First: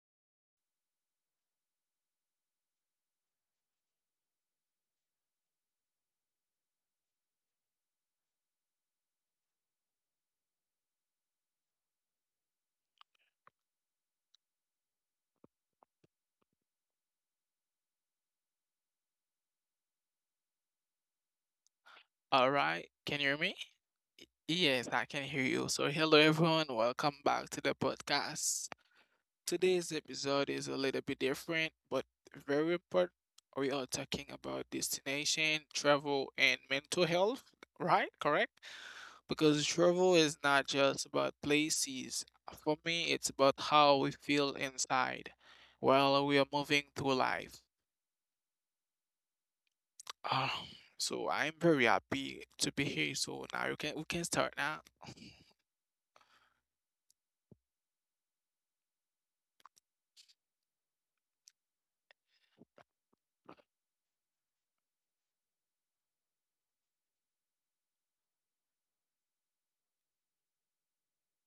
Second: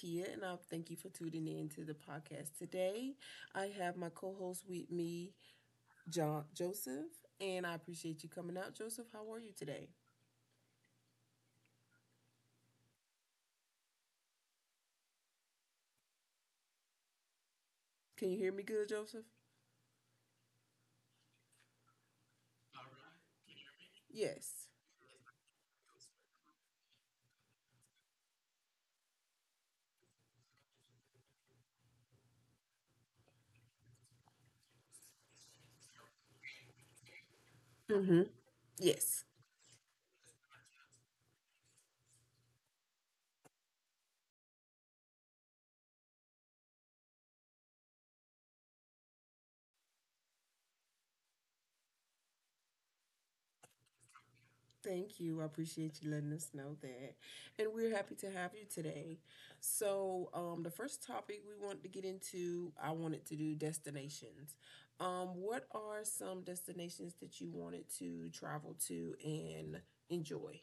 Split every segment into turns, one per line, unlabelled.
Makia, and I thank you for tuning in to the podcast today. I have my co-host with me, John Joseph, and I appreciate you coming out, Joseph. How are you today? Can you hear me good, Joseph?
All right, can you hear me?
Yes.
Yes, I can hear you. So, hello everyone, welcome back to the podcast. Today's episode is a little bit different, but very important. We are talking about destination, travel, and mental health, right? Correct?
Mm-hmm.
Because
Yes.
travel is not just about places. For me, it's about how we feel inside while we are moving through life. Um, so I'm very happy to be here. So now you can we can start now.
Thank you. I appreciate you letting us know that. And we're happy to have you today. So, the first topic we wanted to get into, I wanted to do destinations. What are some destinations that you wanted to travel to and enjoy?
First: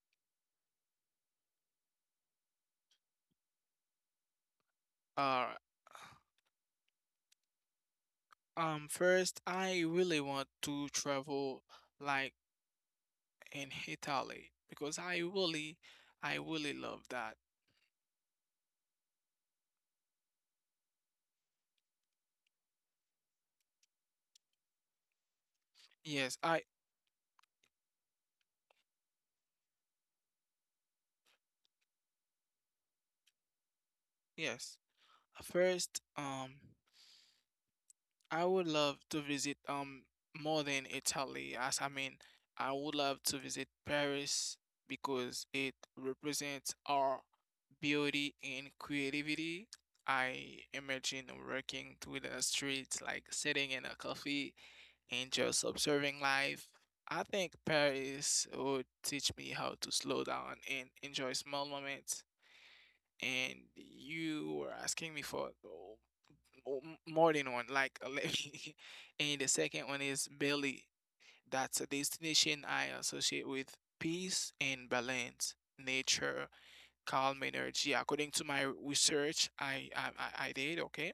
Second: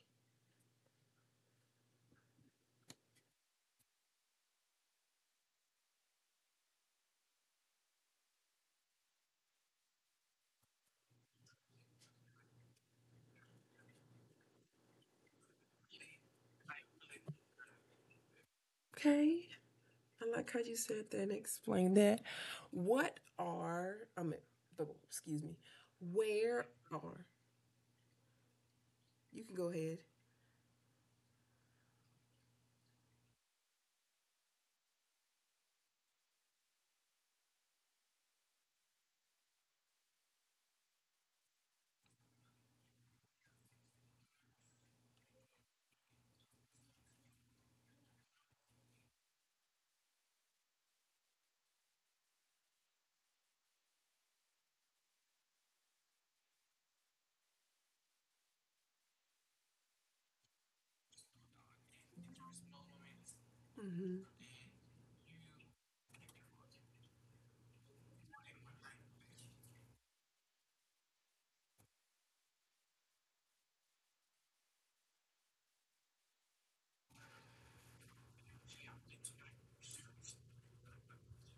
All first, I really want to travel like in Italy because I really love that.
Okay. I like how you said that and explained that. I mean, excuse me,
Yes, I,
where are, you can go ahead.
yes. First, I would love to visit more than Italy, as I mean, I would love to visit Paris because it represents our beauty and creativity. I imagine working through the streets, like sitting in a cafe and just observing life. I think Paris would teach me how to slow down and enjoy small moments. And
Mm-hmm.
you were asking me for more than one, like and the second one is Bali. That's a destination I associate with peace and balance, nature, calm energy. According to my research, I did okay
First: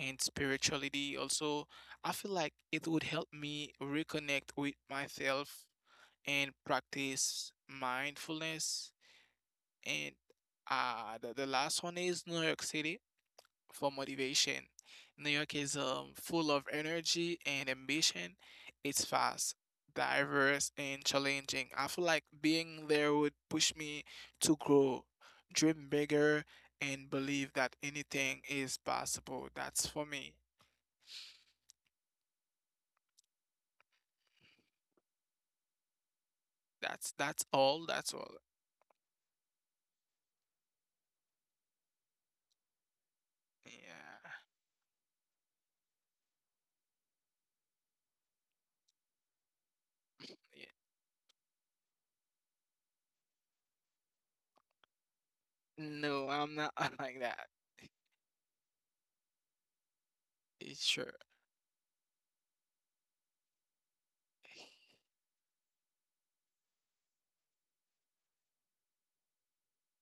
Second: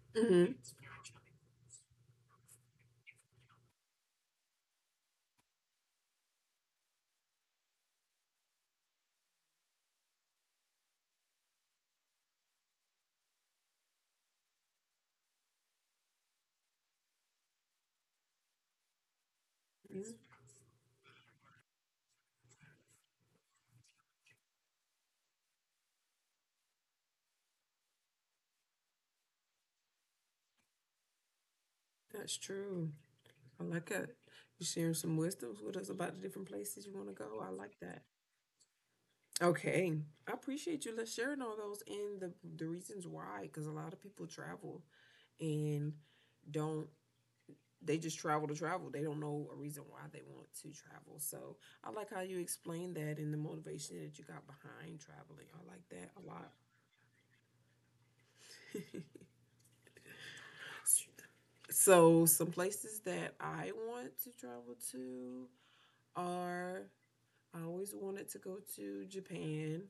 and
Mm-hmm.
spirituality. Also, I feel like it would help me reconnect with myself and practice mindfulness. And the last one is New York City for motivation. New York is full of energy and ambition. It's fast, diverse, and challenging. I feel like being there would push me to grow, dream bigger, and believe that anything is possible. That's for me.
That's true. I like it. You sharing some wisdoms with us about the different places you
That's
want to
that's
go. I
all.
like
That's
that.
all.
Okay, I appreciate you. Let's sharing all those and the reasons why, because a lot of
Yeah.
people travel and don't. They just travel to travel. They don't know a reason why they want
Yeah.
to travel. So I like how you explained that and the motivation that you got behind traveling. I like that
No,
a
I'm
lot.
not like that. Sure.
So some places that I want to travel to are I always wanted to go to Japan.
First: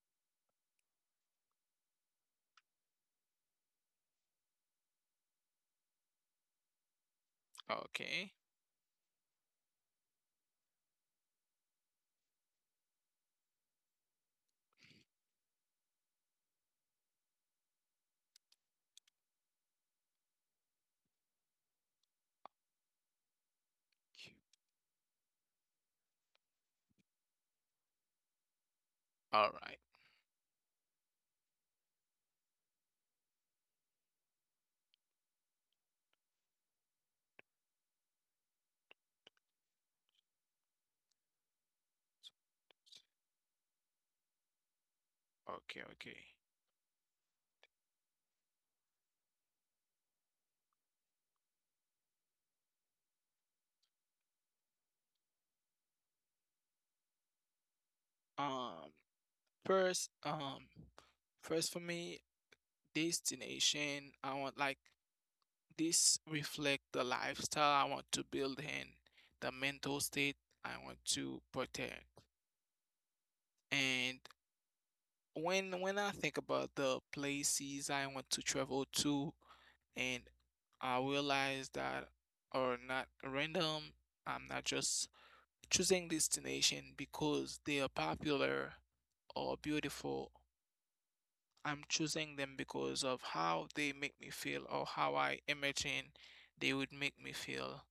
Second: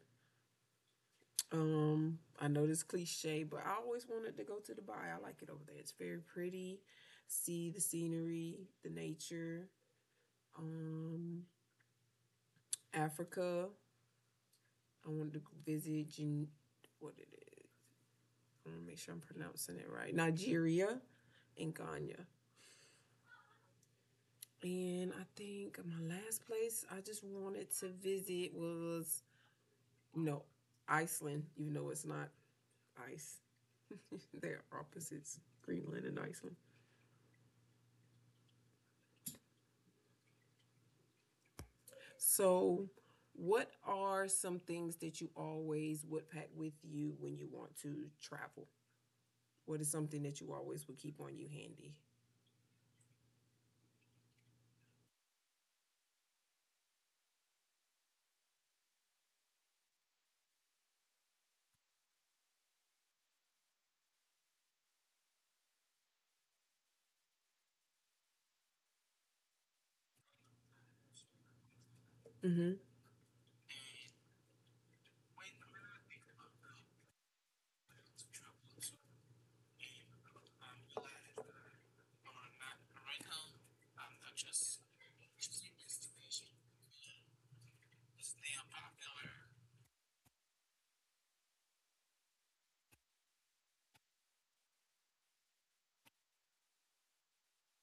I know this cliche, but I always wanted to go to Dubai. I like it over there. It's very pretty. See the
Okay.
scenery, the nature. Um, Africa. I wanted to visit what it is. I want to make sure I'm pronouncing it right. Nigeria and Ghana. And I think my last place I just wanted to visit was
All right.
you know Iceland, even though it's not ice. They're opposites, Greenland and Iceland. So, what are some things that you
Okay,
always
okay.
would pack with you when you want to travel? What is something that you always would keep on you handy?
Um, first, um, first for me, destination, I want like this reflect the lifestyle I want to build in, the mental state I want to protect.
Mm-hmm.
And when I think about the places I want to travel to, and I realized that are not random. I'm not just choosing destination because they are popular or beautiful. I'm choosing them because of how they make me feel or how I imagine they would make me feel.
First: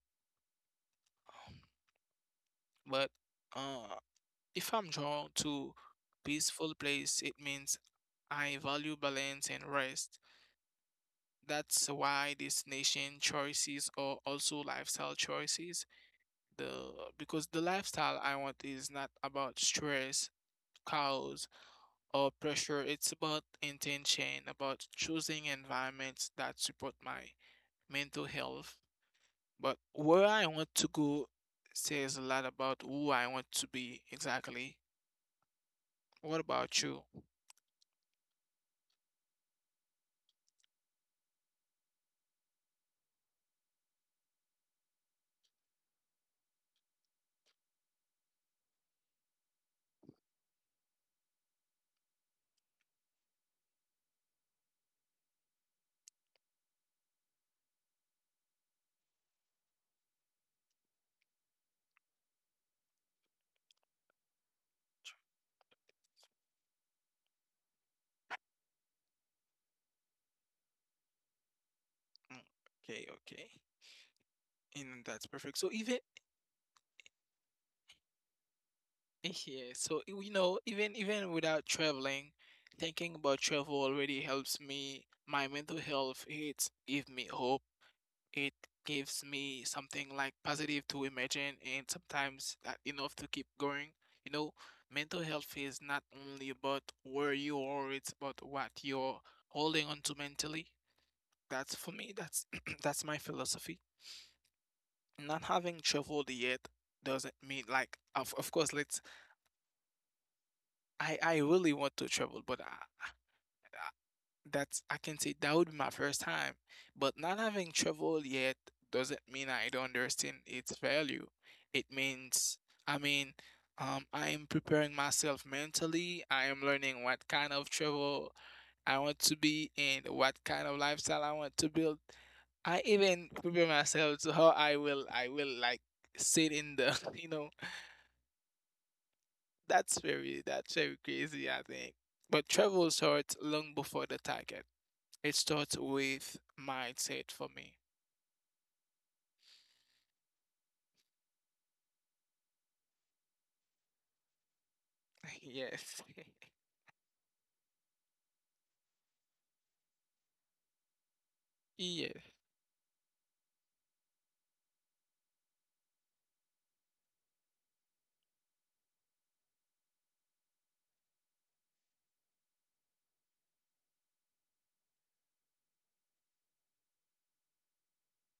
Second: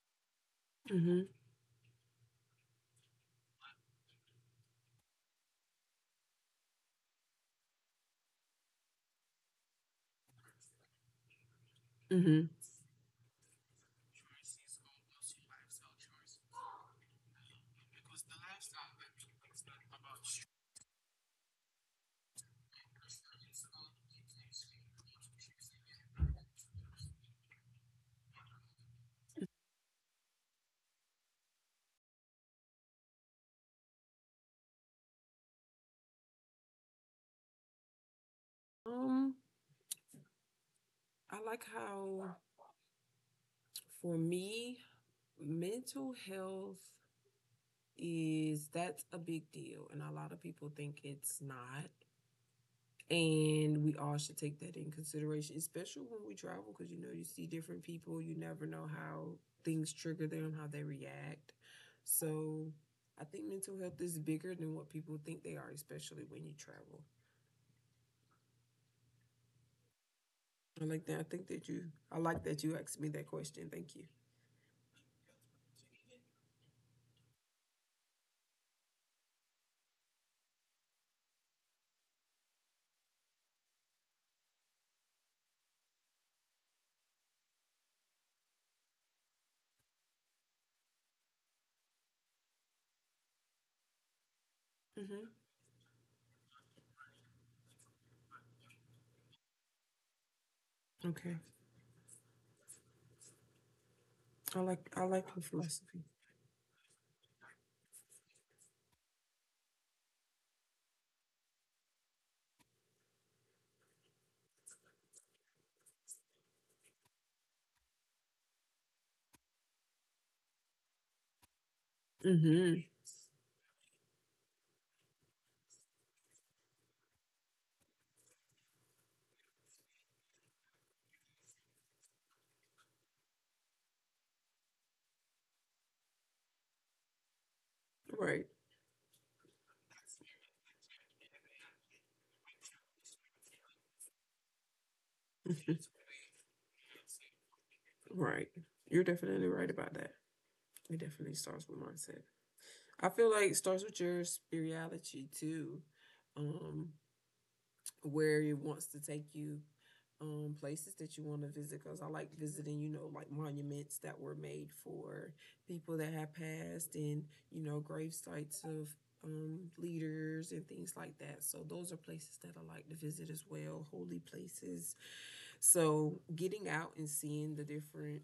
Mm-hmm.
But uh, if I'm drawn to peaceful place, it means I value balance and rest. That's why
Mm-hmm.
destination choices are also lifestyle choices the because the lifestyle I want is not about stress, cows, or pressure. It's about intention, about choosing environments that support my mental health. But where I want to go says a lot about who I want to be exactly. What about you?
Um, I like how for me, mental health is that's a big deal and a lot of people think it's not and we all should take that in consideration, especially when we travel, because you know you see different people. You never know how things trigger them, how they react. So I think mental health is bigger than what people think they are, especially when you travel. I like that. I think that you. I
Mm,
like that you
Okay,
asked me
okay.
that question. Thank you.
And that's perfect. So even yeah, so you know, even without traveling, thinking about travel already helps me. My mental health, it give me hope. It gives me something like positive to imagine, and sometimes that enough to keep going. You know, mental health
Mm-hmm.
is not only about where you are, it's about what you're holding on to mentally.
Okay.
That's for me, that's that's my philosophy.
I like. I
Not
like her
having traveled
philosophy.
yet doesn't mean like of course let's I really want to travel, but I that's I can say that would be my first time. But not having traveled yet doesn't mean I don't understand its value. It means
Mm-hmm.
I mean I am preparing myself mentally. I am learning what kind of travel I want to be and what kind of lifestyle I want to build. I even prepare myself to how I will like sit in the you know
Right.
that's very crazy I think. But travel starts long before the target. It starts with mindset for me.
Right. You're definitely right about that. It definitely starts with mindset. I feel like it starts with your spirituality
Yes.
too, um, where it wants to take you, places that you want to visit. Because I
Yes.
like visiting, you know, like monuments that were made for people that have passed, and you know, grave sites of leaders and things like that. So those are places that I like to visit as well, holy places. So getting out and seeing the different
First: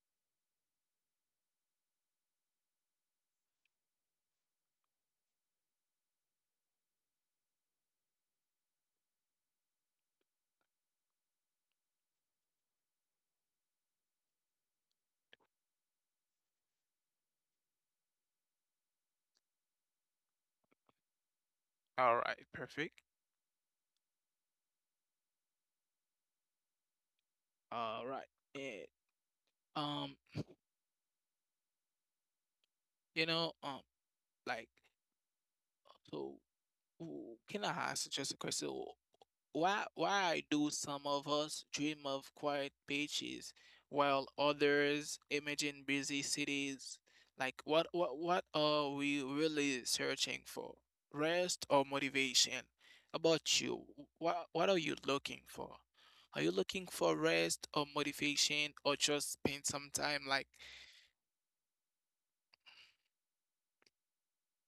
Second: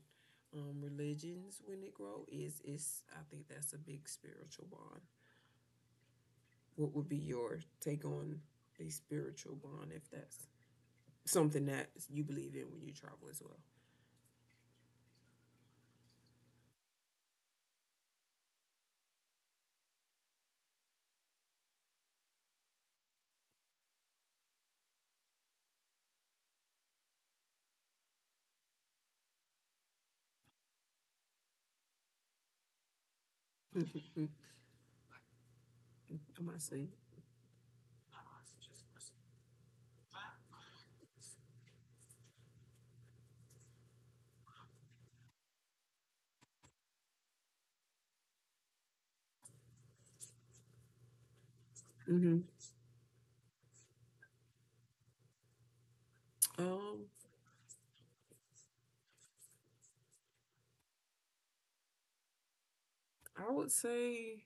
religions when it grow is I think that's a big spiritual bond. What would be your take on a spiritual bond if that's something that you believe in when you travel as well?
All right. Perfect. All right. And um, you know,
Mm-hmm.
like, so,
Am I saying?
ooh, can I ask just a question? Why do some of us dream of quiet beaches while others imagine busy cities? Like, what are we really searching for? Rest or
Hmm.
motivation? About you, what are you looking for? Are you looking for
Um,
rest or motivation or just spend some time like
I would say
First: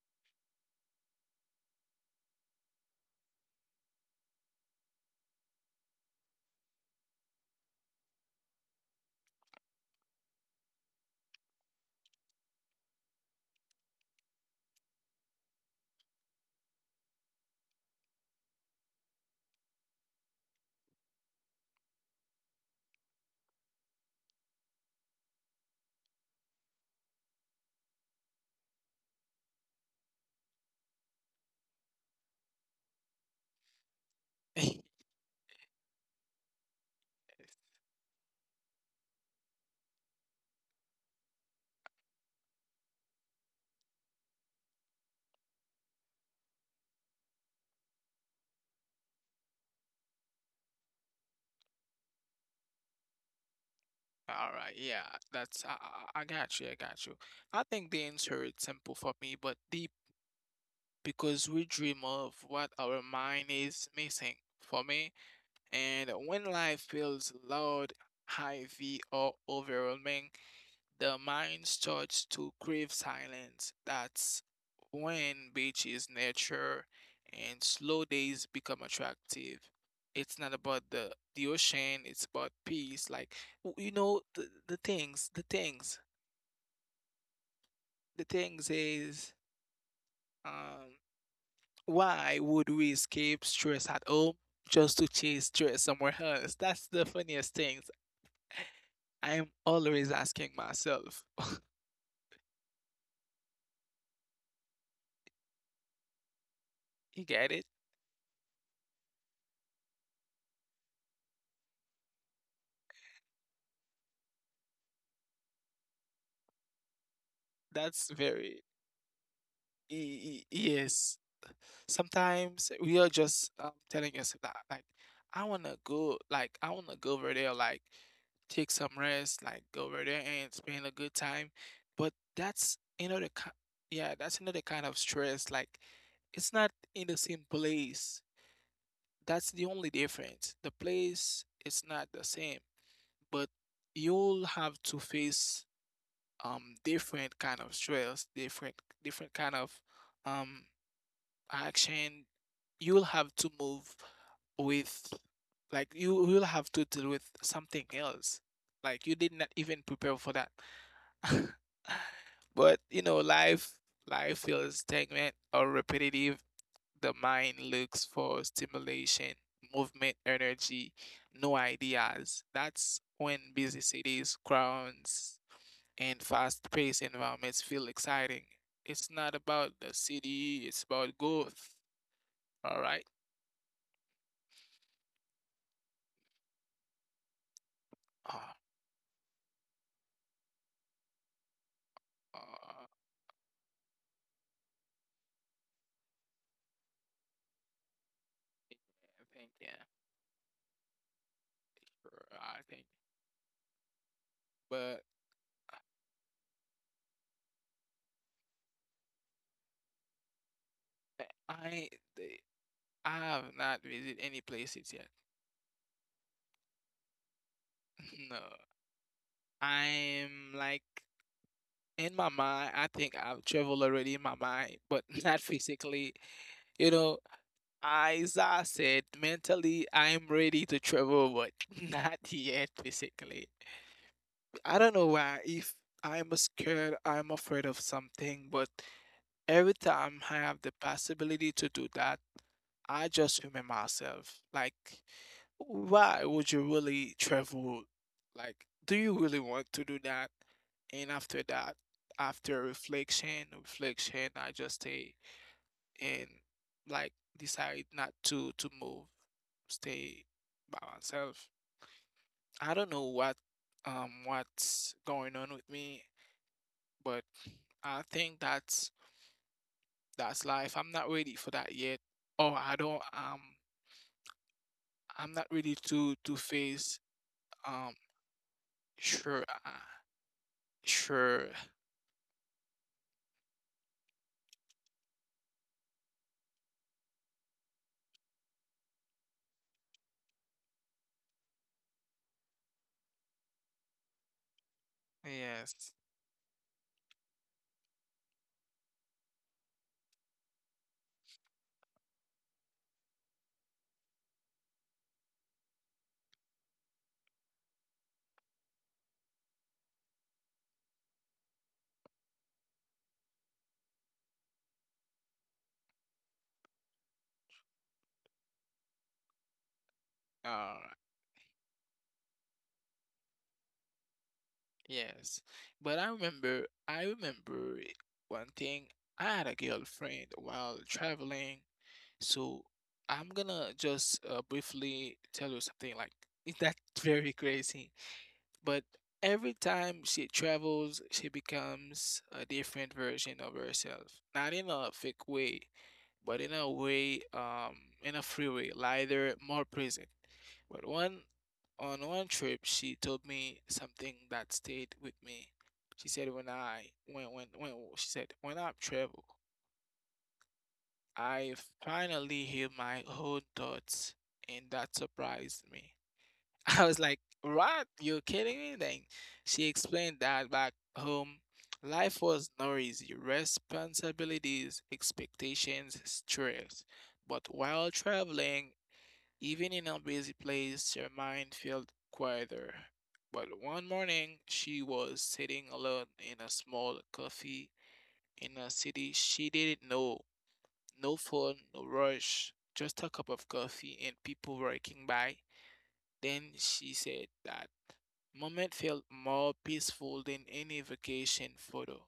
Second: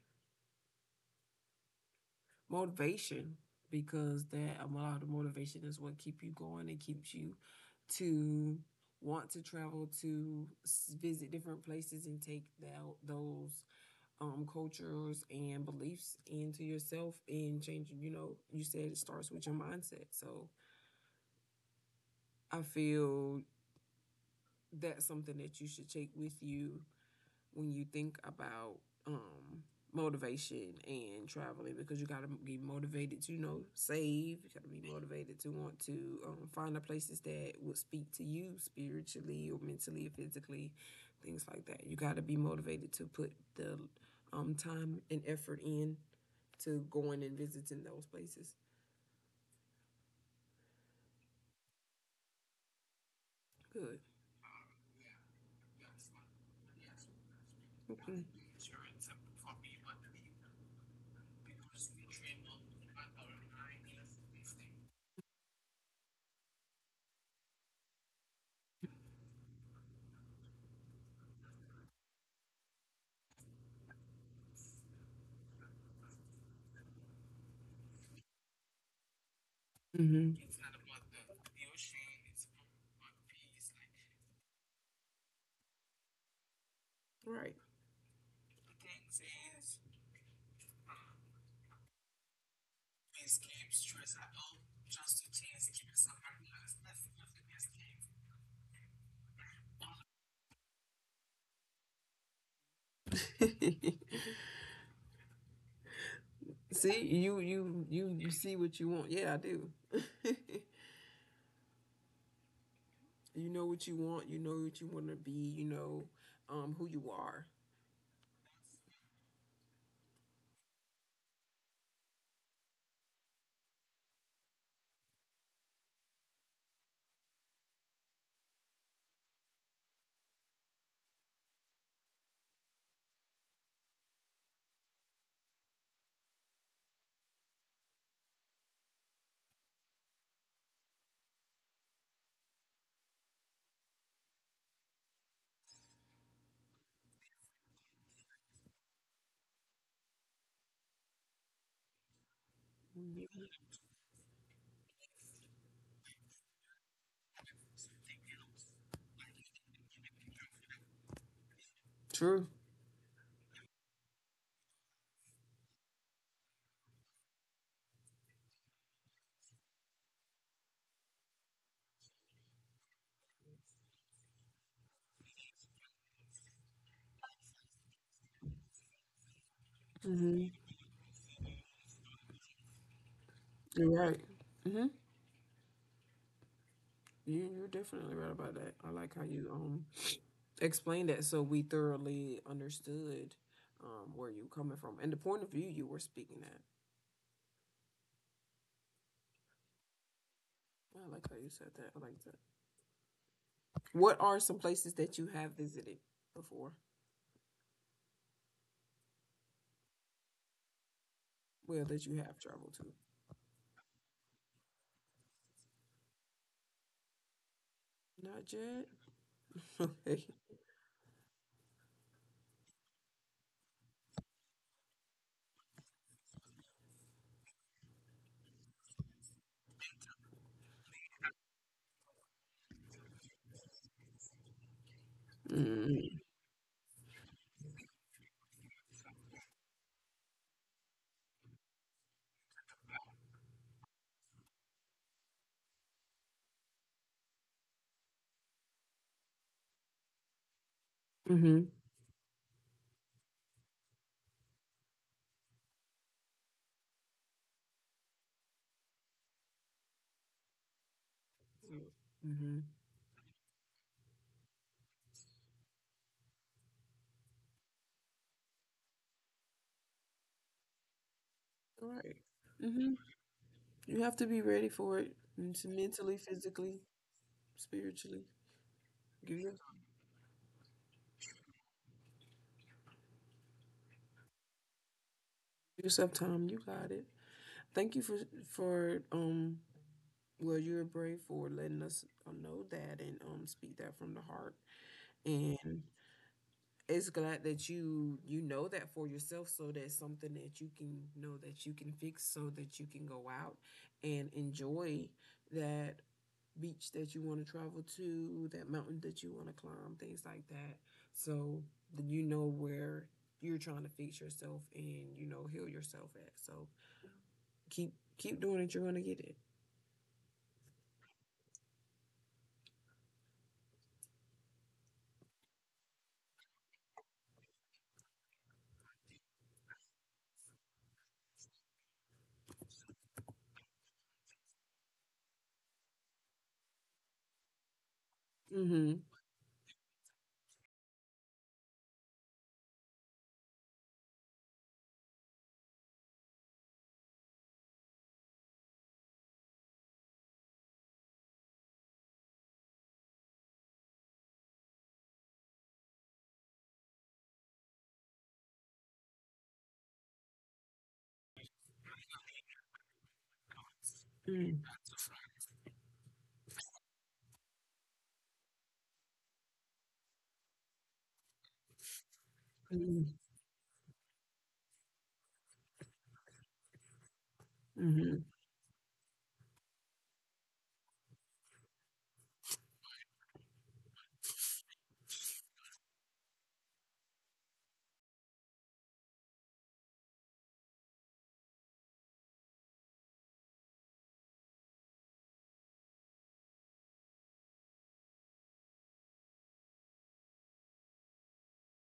motivation because that a lot of motivation is what keep you going and keeps you to want to travel to visit different places and take those cultures and beliefs into yourself and change. You know, you said it starts with your mindset, so I feel that's something that you should take with you when you think about um, motivation and traveling because you got to be motivated to, you know, save. You got to
Yes.
be motivated to want to find the places that will speak to you spiritually or mentally or physically, things like that. You got to be motivated to put the time and effort in to going and visiting those places. Good.
All right, yeah, I got you, I got you. I think the
Okay.
answer is simple for me, but deep because we dream of what our mind is missing for me. And when life feels loud, heavy, or overwhelming, the mind starts to crave silence. That's when beaches, nature, and slow days become attractive. It's
Hmm.
not about the ocean, it's about peace. Like, you know,
Right.
the things is. Um, Why would we escape stress at home just to chase stress somewhere else? That's the funniest thing. I am always asking myself.
See,
You
you
get it?
you you you see what you want. Yeah, I do. You know what you want. You know what you want to be. You know who you are.
That's very. Yes. Sometimes we are just telling us that like I wanna go like I wanna go over there like take some rest, like go over there and spend a good time. But that's another ki yeah, that's another kind of stress. Like it's not in the same place. That's the only difference. The place is not the same, but you'll have to face different kind of stress, different kind of um action, you'll have to move with like you will have to deal with something else. Like you did not even prepare for that.
True.
But you know, life feels stagnant or repetitive. The mind looks for stimulation, movement, energy, no ideas. That's when busy cities, crowds, and fast-paced environments feel exciting. It's not about the
Hmm.
city, it's about growth. All right.
You're right. Hmm. You you're definitely right about
Uh,
that. I like how you explained that so we thoroughly
I
understood where you coming from and the point of view you were speaking at.
think yeah,
I like how you said that. I like
sure.
that.
I think,
What are some places that
but
you have visited before? Well, that
I
you have
the-
traveled to.
I have not visited any places yet.
Not
No,
yet. Okay.
I'm like in my mind. I think I've traveled already in my mind, but not physically. You know, as I said, mentally I'm ready to travel, but not yet physically. I don't know why. If
Mm-hmm.
I'm scared, I'm afraid of something, but every time I have the possibility to do that. I just humor myself. Like, why would you really travel? Like, do you really want to do that? And after that, reflection, I just stay and like decide not to to move, stay by myself.
Mm-hmm.
I don't know what what's going on with me, but I think that's life. I'm not ready for that
All
yet.
right.
Or I
Mm-hmm.
don't
You have to be ready for it.
I'm not
It's
ready
mentally,
to
physically,
face. Um,
spiritually. Give
sure,
your- give
uh, sure,
yourself time. You got it. Thank you for for um. Well, you're brave for letting us know that and speak that from the heart. And
yes,
it's glad that you know that for yourself so that's something that you can know that you can fix so that you can go out and enjoy that beach that you want to travel to that mountain that you want to climb things like that so that you know where you're trying to fix yourself and you know heal yourself at so keep doing it you're going to get it.
uh, yes. I remember one thing. I had a girlfriend while traveling, so I'm gonna just briefly tell you something like is that very crazy. But
Mm-hmm.
every time she travels, she becomes a different version of herself. Not in a fake way, but in a way, in a free way, lighter, more present. But one on one trip, she told me something that stayed with me. She said, "When I when she said when I travel, I finally hear my own thoughts, and that surprised me." I was like, "What? You're kidding me?" Then she explained that back home, life was
Mm-hmm,
noisy, responsibilities, expectations, stress. But
mm-hmm.
while traveling, even in a busy place, her mind felt quieter. But one morning, she was sitting alone in a small coffee in a city she didn't know. No phone, no rush, just a cup of coffee and people working by. Then she said that moment felt more peaceful than any vacation photo.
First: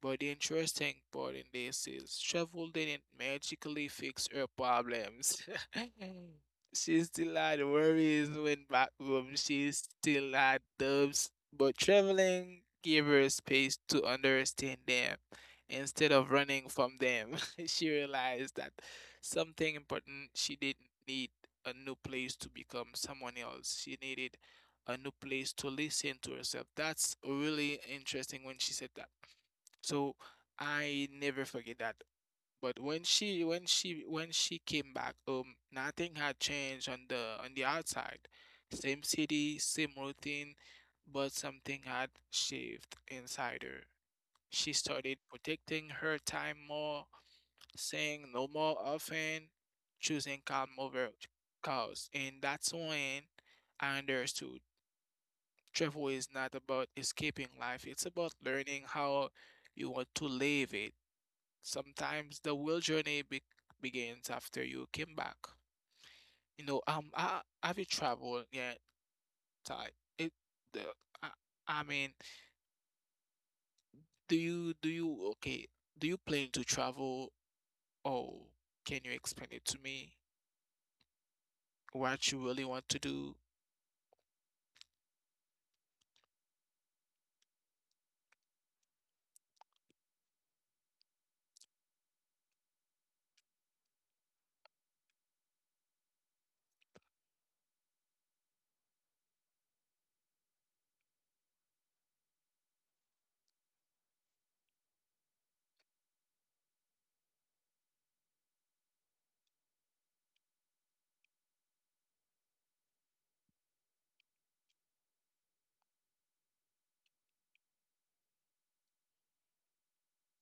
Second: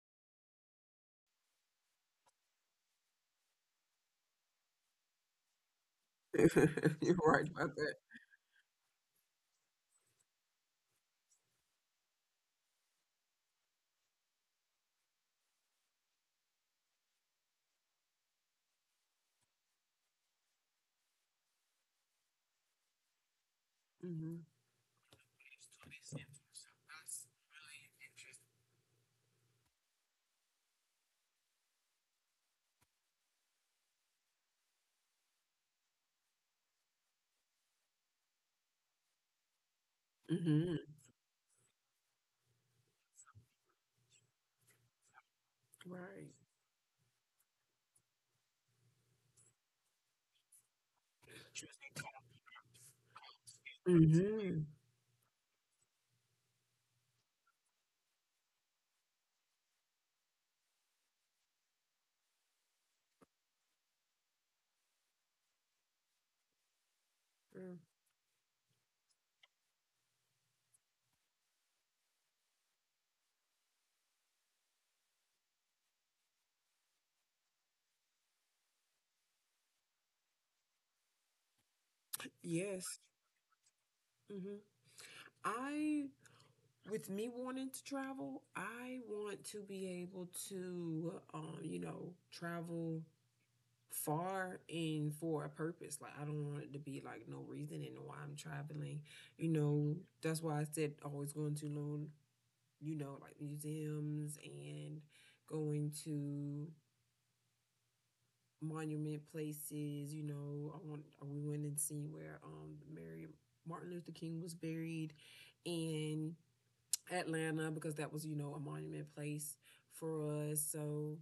But the interesting part in this is travel didn't magically fix her problems. She
You're
still
right
had
about that.
worries when back home. She still had doubts, but traveling gave her space to understand them instead of running from them. She realized that something important she didn't need a new place to become someone else. She needed a new place to listen to herself.
Mm-hmm.
That's really interesting when she said that. So I never forget that. But when she came back, nothing had changed on the outside. Same city, same
Mm-hmm.
routine, but something had shifted inside her. She started
Right.
protecting her time more, saying no more often, choosing calm over chaos. And that's when
Mm-hmm.
I understood travel is not about escaping life, it's about learning how you want to live it. Sometimes the real journey begins after you came back. You know,
Mm.
have you traveled yet? Ty? It, the, I, I mean, do you okay? Do you plan to travel? Or can you explain it to me?
Yes.
What you really want to do?
Hmm. I, with me wanting to travel, I want to be able to, you know, travel far and for a purpose. Like, I don't want it to be like no reason and why I'm traveling. You know, that's why I said always going to learn, you know, like museums and going to monument places. You know, I want we went and seen where Mary Martin Luther King was buried in Atlanta because that was you know a monument place for us. So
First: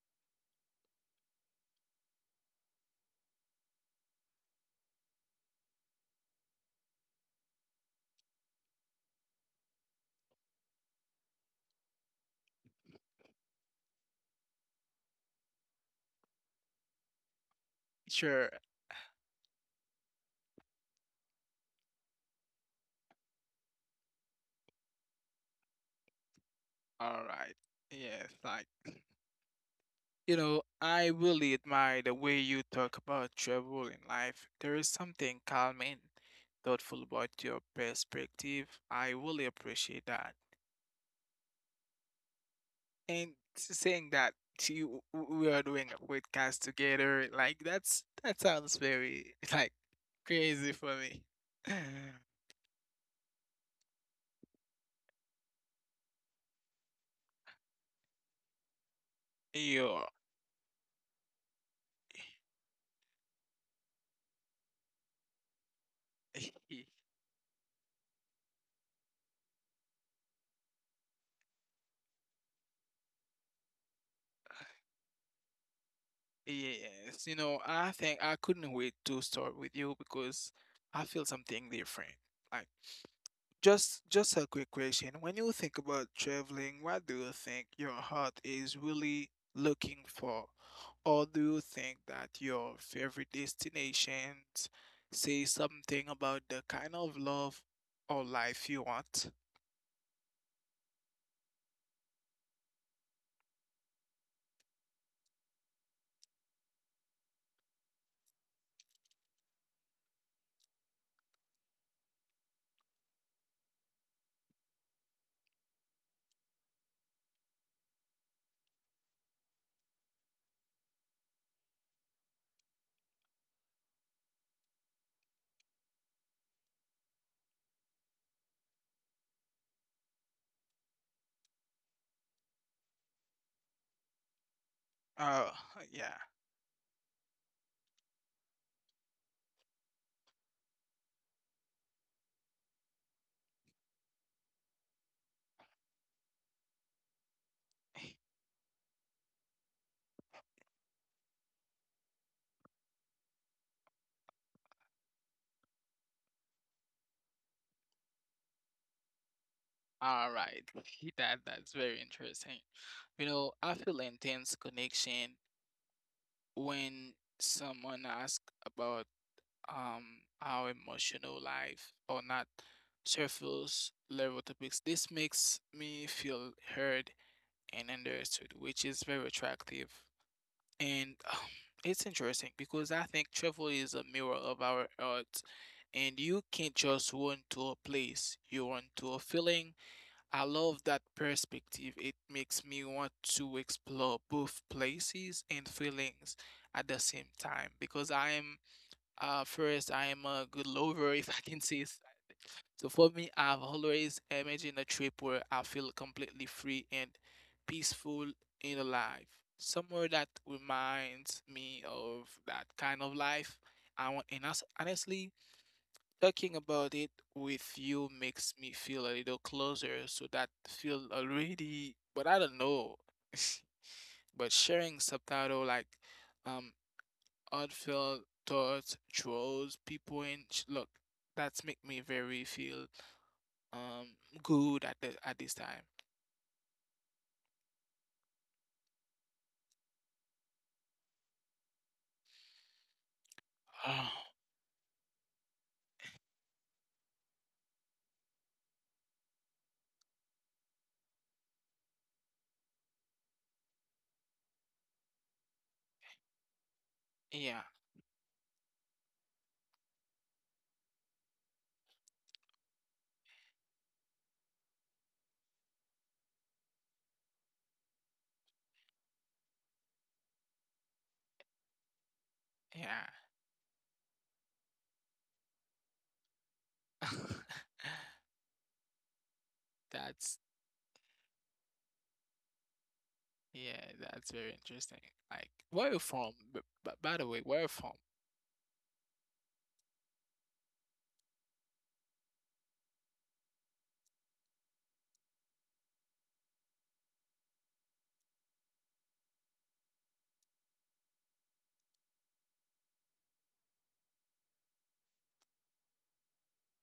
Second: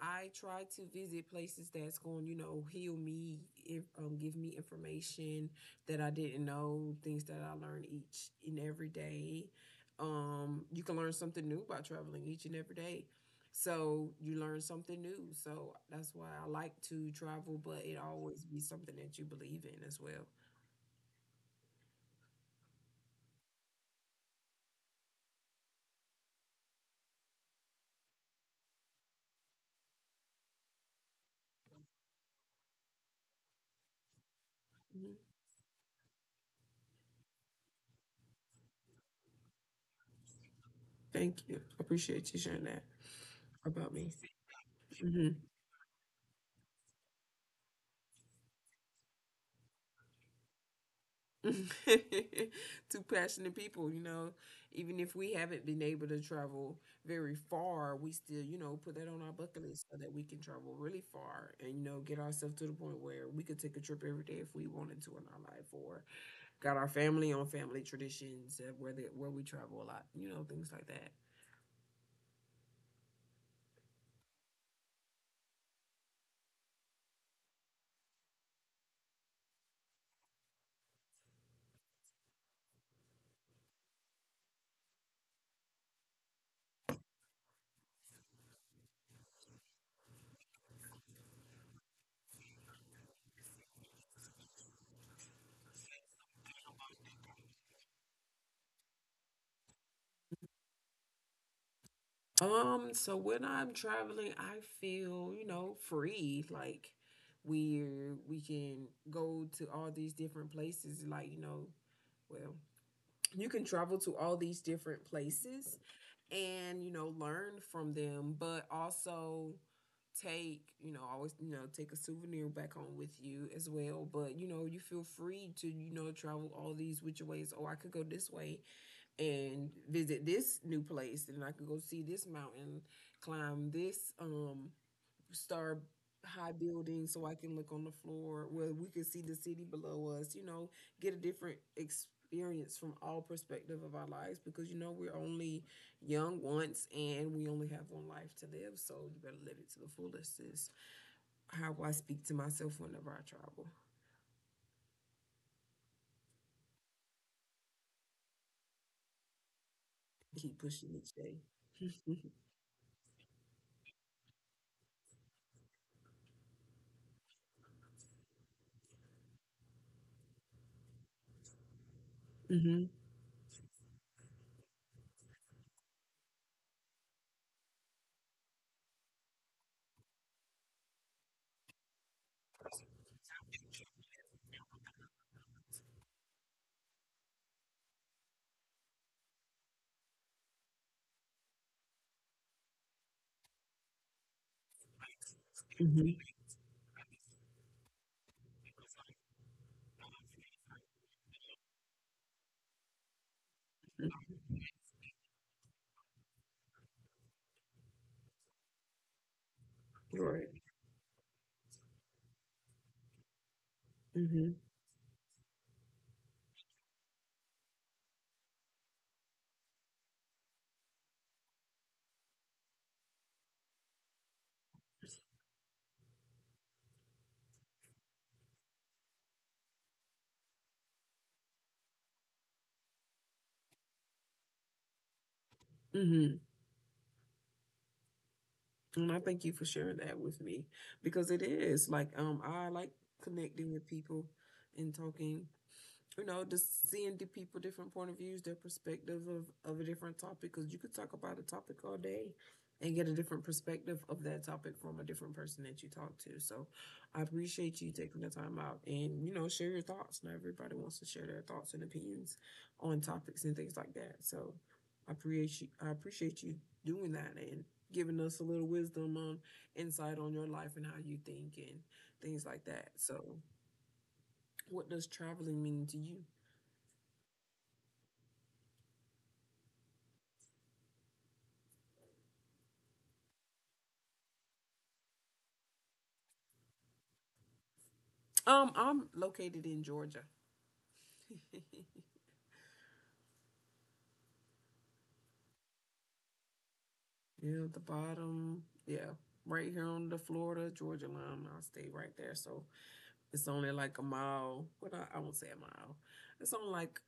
I try to visit places that's going, you know, heal me, if, give me information that I didn't know, things that I learn each and every day. You can learn something new by traveling each and every day. So you learn something new. So that's why I like to travel, but it always
Sure.
be something that you believe in as well.
All right. Yes. Like you know, I really admire the way you talk about travel in life. There is
Mhm.
something calm and thoughtful about your perspective. I really appreciate that.
Thank you. I appreciate you sharing that
And
about
saying
me.
that to you,
Mhm.
we are doing a podcast together, like that sounds very like crazy for me.
Two passionate people, you know. Even if we haven't been able to travel very far, we still, you know, put that on our bucket list so
Yeah.
that we can travel really far and, you know, get ourselves to the point where we could take a trip every day if we wanted to in our life or got our family on family traditions where, they, where we travel a lot, you know, things like that.
Yes, you know, I think I couldn't wait to start with you because I feel something different. Like. Just a quick question. When you think about traveling, what do you think your heart is really looking for? Or do you think that your favorite destinations say something about the kind of love or life you want?
So when I'm traveling, I feel, you know, free. Like we can go to all these different places, like, you know, well, you can travel to all these different places and, you know, learn from them, but also take, you know, always, you know, take a souvenir back home with you as well. But, you know, you feel free to, you know, travel all these which ways. Oh, I could go this way and visit this new place and I could go see this mountain, climb this
Oh,
star
yeah.
high building so I can look on the floor where we could see the city below us, you know, get a different experience from all perspective of our lives because you know we're only young once and we only have one life to live, so you better live it to the fullest is how I speak to myself whenever I travel.
All
Keep
right.
pushing each day.
That's very interesting. You know, I feel intense connection when someone asks about um our emotional life or not
Mm-hmm.
surface level topics. This makes me feel heard and understood, which is very attractive. And it's interesting because I think travel is a mirror of our hearts, and you can't just run to a place, you run to a feeling. I love that perspective. It makes me want to explore both places and
Mm-hmm.
feelings at the same time because I am first, I am a good lover, if I can say so. For me, I've always imagined a trip where I feel completely free and peaceful in life, somewhere that
Right.
reminds me of that kind of life. I want, and
Mm-hmm.
as, honestly, talking about it with you makes me feel a little closer. So that feel already, but I don't know. But sharing subtitle like, um, heartfelt thoughts throws people in look, that's make me very feel um good at the at this time.
Mm-hmm. And I thank you for sharing that with me because it is like I like connecting with people and talking you know, just seeing the people, different point of views, their perspective of a different topic. Because you could talk about a topic all day and get a different perspective of that topic from a different person that you talk to. So I
Yeah,
appreciate you taking the time out and, you know, share your thoughts. Now everybody wants to share their thoughts and opinions on topics and things like that. So I appreciate you doing that and giving us a little wisdom on insight on your life and how you think and things like that.
yeah.
So what does traveling mean to you?
that's yeah, that's very interesting. Like, where you from, by the way, where you from?
I'm located in Georgia. Yeah, the bottom. Yeah, right here on the Florida Georgia line. I stay right there, so it's only like a mile. I won't say a mile. It's only like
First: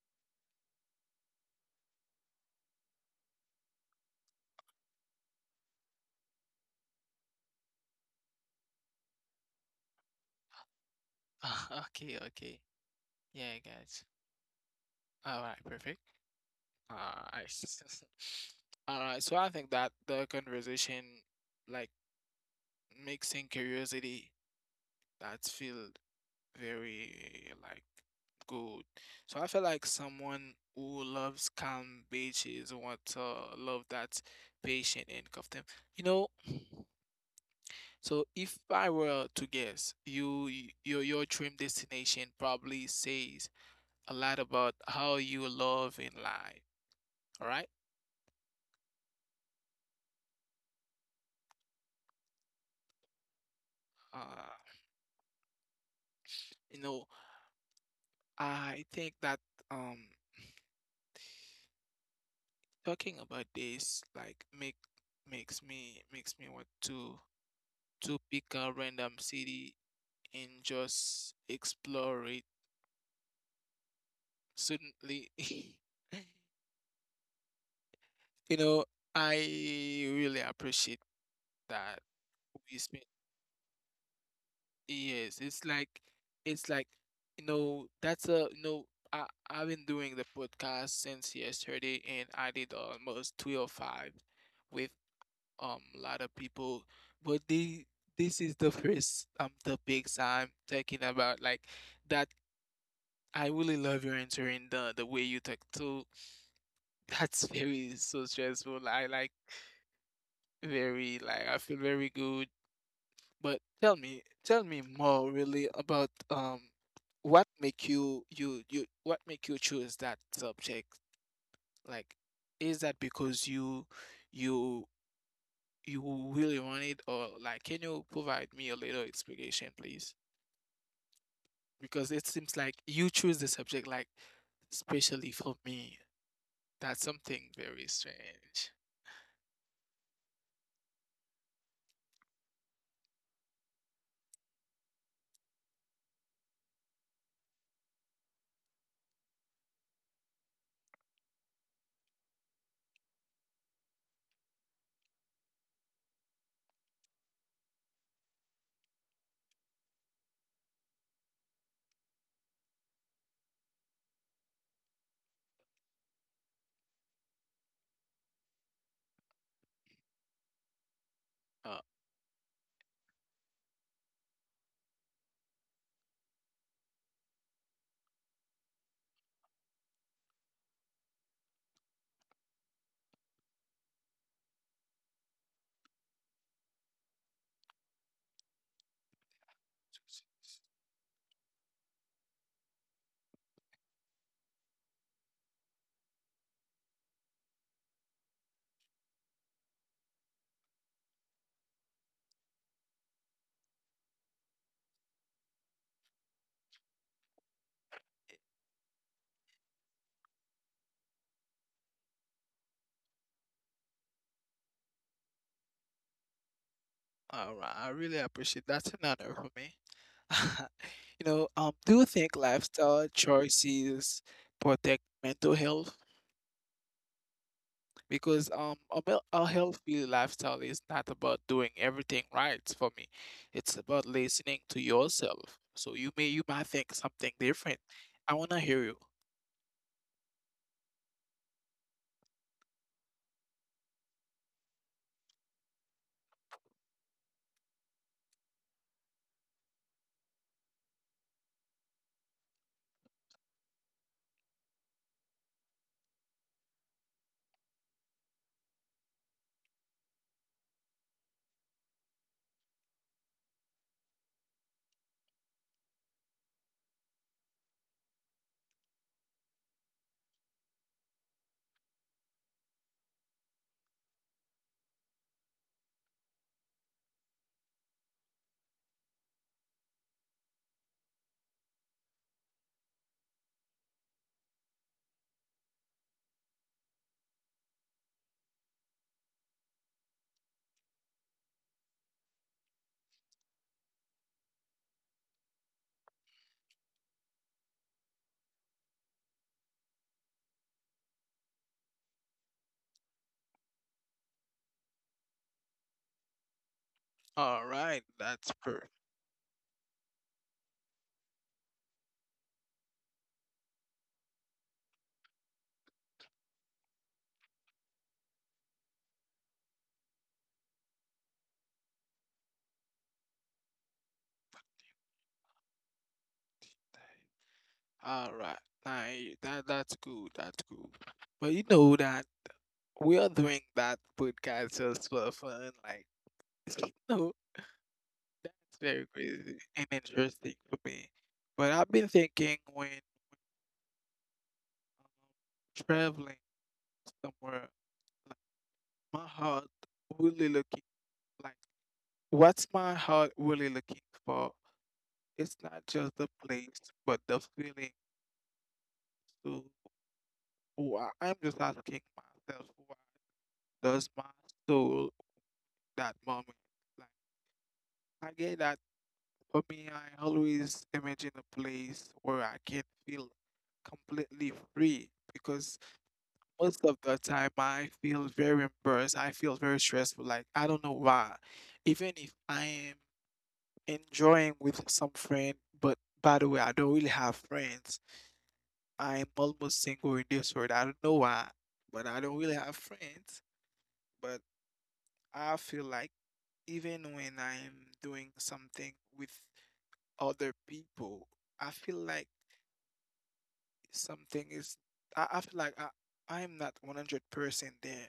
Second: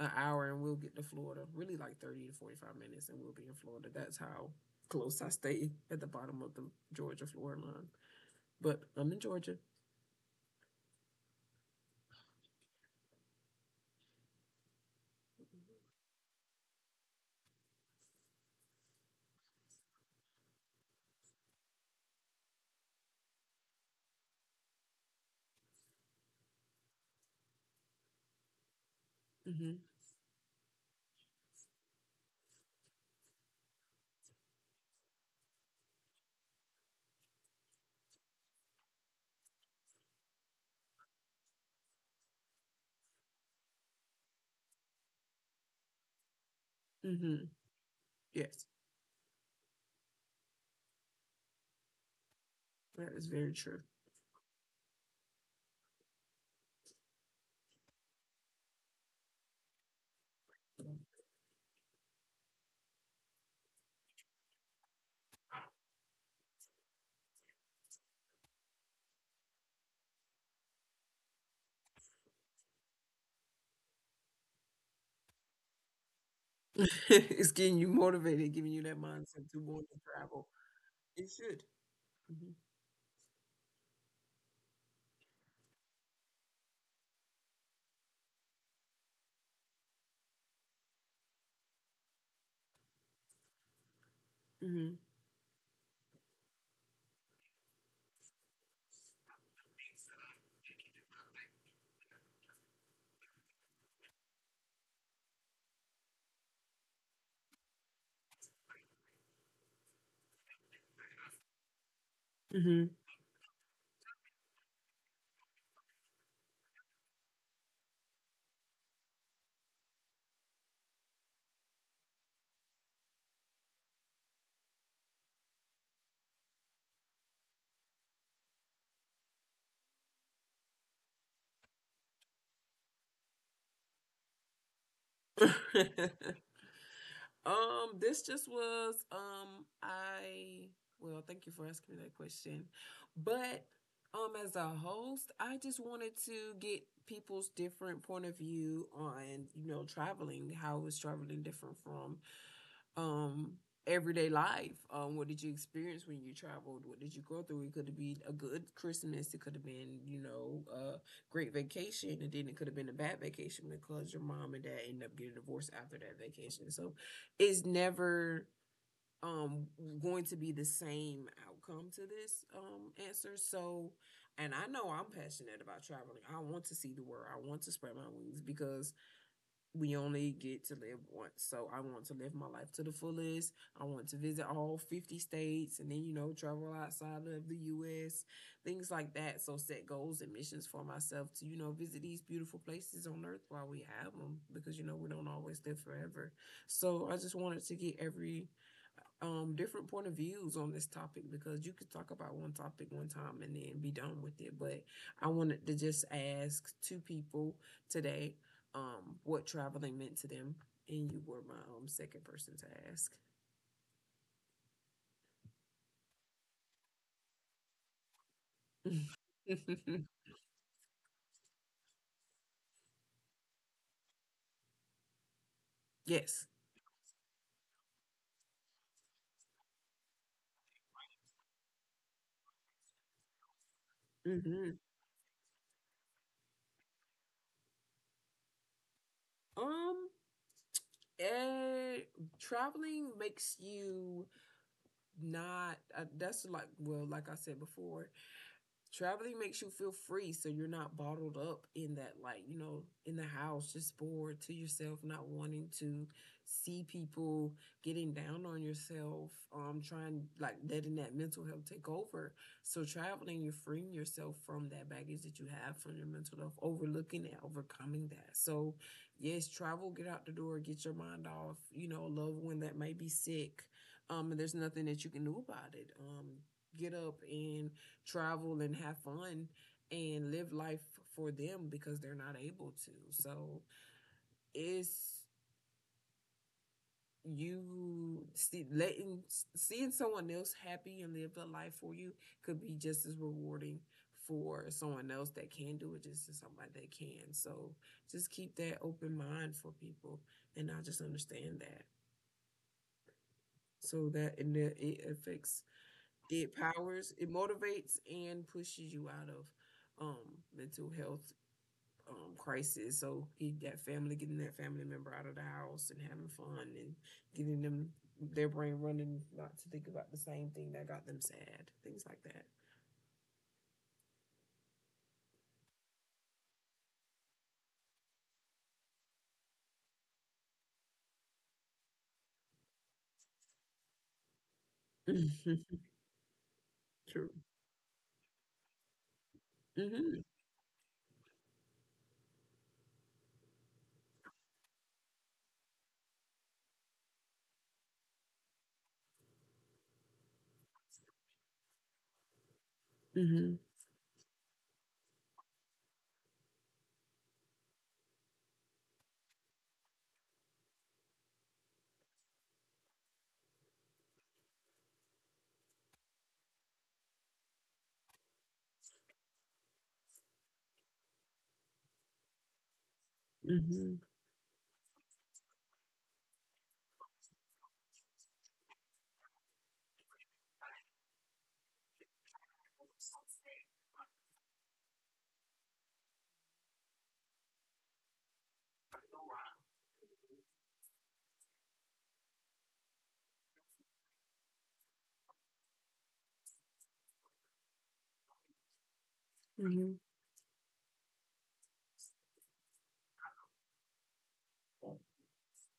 an hour, and we'll get to Florida. Really, like 30 to 45 minutes, and we'll be in Florida. That's how close I stay at the bottom of the Georgia Florida line. But I'm in Georgia.
Okay, okay. Yeah, guys, all right, perfect. All right. All right, so I think that the conversation, like, mixing curiosity, that's feel very, like, good. So I feel like
Hmm.
someone who loves calm beaches want to love that patient and custom. You know, so if I were to guess, you your dream destination probably says a lot about how you love in life. All right.
Hmm. Yes, that is very true.
Uh, you know, I think that um talking about this like make makes me want to pick a random city and just explore it suddenly.
It's getting you
You
motivated, giving
know,
you that
I
mindset to want to
really
travel.
appreciate
It should.
that we spent years. It's like you know, that's a, you know, I've been doing the podcast since yesterday and I did almost three or five with
Mhm.
a lot of people, but they, this is the first topics I'm talking about, like that. I really love your answering, the way you talk to. That's very so stressful. I like very, like, I feel very good.
Mhm.
But
Mhm.
tell me more really about what make you you what make you choose that subject? Like, is that because you you really want it? Or, like, can you provide me a little explanation please? Because it seems like you choose the subject like especially for me. That's something very strange.
This just was I well, thank you for asking me that question. But as a host, I just wanted to get people's different point of view on, you know, traveling, how is traveling different from um everyday life. What did you experience when you traveled? What did you go through? It could have been a good Christmas. It could have been, you know, a great vacation. And then it could have been a bad vacation because your mom and dad ended up getting divorced after that vacation. So it's never um going
Uh,
to be the same outcome to this answer. So and I know I'm passionate about traveling. I want to see the world. I want to spread my wings because we only get to live once. So I want to live my life to the fullest. I want to visit all 50 states and then, you know, travel outside of the US, things like that. So set goals and missions for myself to, you know, visit these beautiful places on earth while we have them because, you know, we don't always live forever. So I just wanted to get every different point of views on this topic because you could talk about one topic one time and then be done with it, but I wanted to just ask two people today what traveling meant to them, and you were my second person to ask.
All right, I really appreciate, that's an honor for me. You know, do you think lifestyle choices protect mental health?
Yes.
Because a healthy lifestyle is not about doing everything right for me. It's about listening to yourself. So you might
Hmm.
think something different. I wanna hear you.
um eh, Traveling makes you not that's like, well, like I said before, traveling makes you feel free, so you're not bottled up in that, like, you know, in the house, just bored to yourself, not wanting to see people, getting down on yourself, trying, like letting that mental health take over. So traveling, you're freeing yourself from that baggage that you have from your mental health, overlooking that, overcoming that. So yes, travel, get out the door, get your mind off, you know, a loved one that may be sick, and there's nothing that you can do about it. Get up and travel and have fun and live life for them because they're not able to. So it's, you see, letting, seeing someone else happy and live a life for you could be just as rewarding for someone else that can do it just as somebody that can. So just keep that open mind for people, and I just understand that. So that, and that it affects,
All right,
it
that's perfect.
powers, it motivates and pushes you out of um mental health crisis. So he got family, getting that family member out of the house and having fun and getting them, their brain running, not to think about the same thing that got them sad, things like that.
All right, that's good. That's good. But you know that we are doing that podcast just for fun. Like, you know,
Mhm.
it's very
True.
crazy and interesting for me. But I've been
Mm-hmm.
thinking when, traveling somewhere, like, my heart really looking, like, what's my heart really looking for? It's
Mm-hmm.
not just the place, but the feeling. So, why I'm just asking myself, why does my soul that moment? Like, I get that. For me, I always imagine a place where I can feel completely free, because
Mm-hmm.
most of the time I feel very embarrassed. I feel very stressful. Like, I don't know why. Even if I am enjoying with some friend, but by the way, I don't really have friends. I'm almost single in this world. I don't know why, but I don't really have friends. But I feel like, even when I'm doing something with other people, I feel
Mm-hmm.
like something is. I feel like I'm not 100% there.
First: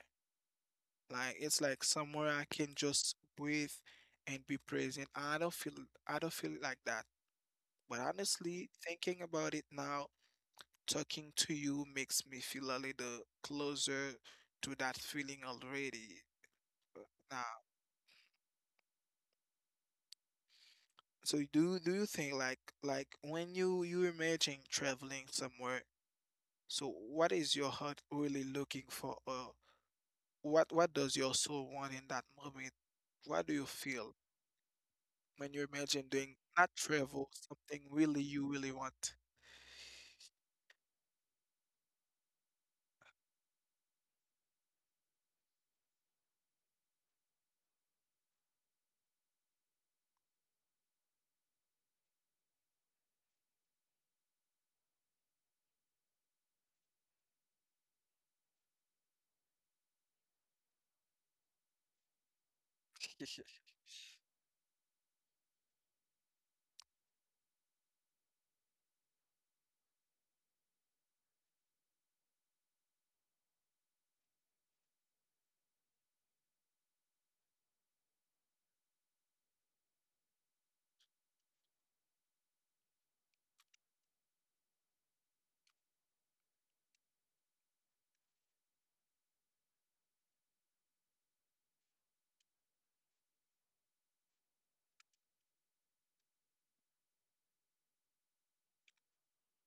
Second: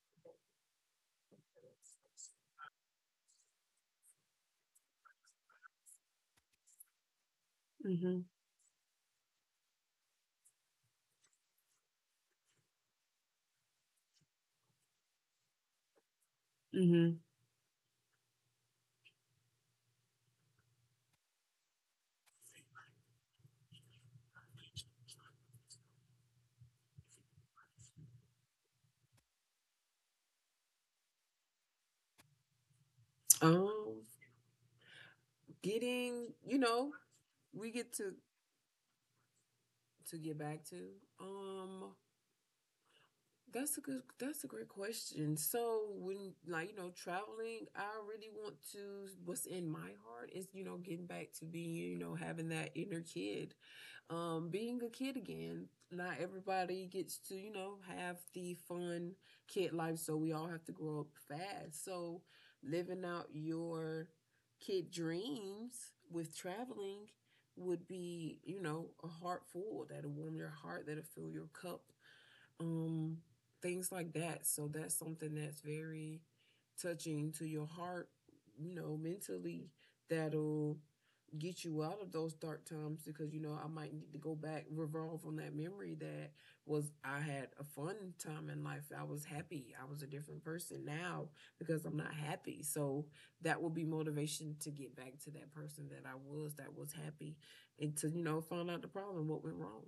Like, it's like somewhere I can just breathe and be present. I don't feel. I don't feel like that. But
Mm-hmm.
honestly, thinking about it now, talking to you makes me feel a little closer to that feeling already. Uh,
Mm-hmm.
Now, so do you think, like, when you imagine traveling somewhere, so what is your heart really looking for? Or what does your soul want in that moment? What do you
Um,
feel when you imagine
getting,
doing
you
not
know,
travel,
we
something
get to
really you really want?
to get back to um that's a good, that's a great question. So when, like, you know, traveling, I really want to, what's in my heart is, you know, getting back to being, you know, having that inner kid, being a kid again. Not everybody gets to, you know, have the fun kid life. So we all have to grow up fast. So living out your kid dreams with traveling would be, you know, a heart full that'll warm your heart, that'll fill your cup, um, things like that. So that's something that's very touching to your heart, you know, mentally, that'll get you out of those dark times because, you know, I might need to go back, revolve on that memory that was, I had a fun time in life. I was happy. I was a different person now because I'm not happy. So that will be motivation to get back to that person that I was, that was happy, and to, you know, find out the problem, what went wrong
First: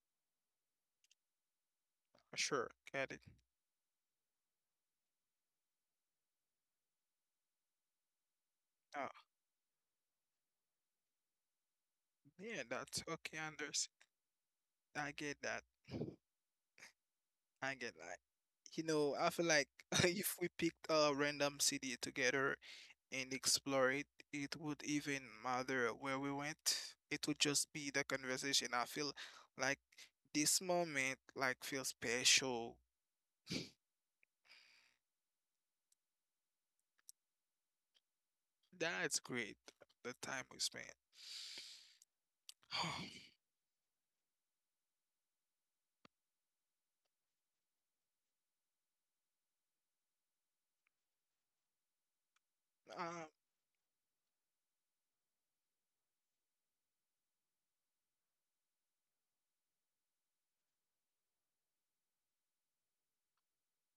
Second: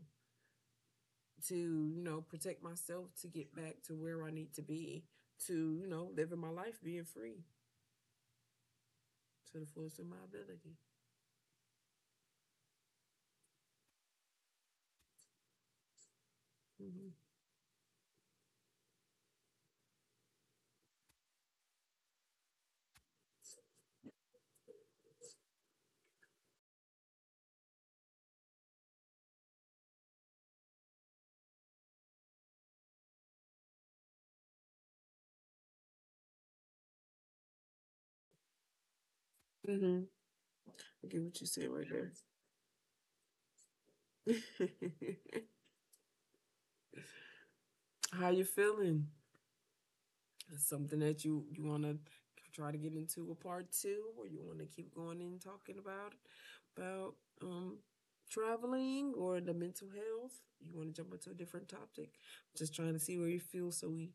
to, you know, protect
Sure,
myself,
get it.
to get back to where I need to be, to you know, living my life, being free
Oh,
to the fullest of my ability.
yeah, that's okay, Anders. I get that.
Mm-hmm.
I get that. You know, I feel like, if we picked a random city together and explore it, it would even matter where we went. It would just be the conversation. I feel like this moment like feels special. That's great.
Mm-hmm.
The time we spent.
I get what you said right there. How you feeling? Something that you want to try to get into
Um,
a part two, or you want to keep going and talking about about um traveling or the mental health? You want to jump into a different topic? Just trying to see where you feel so we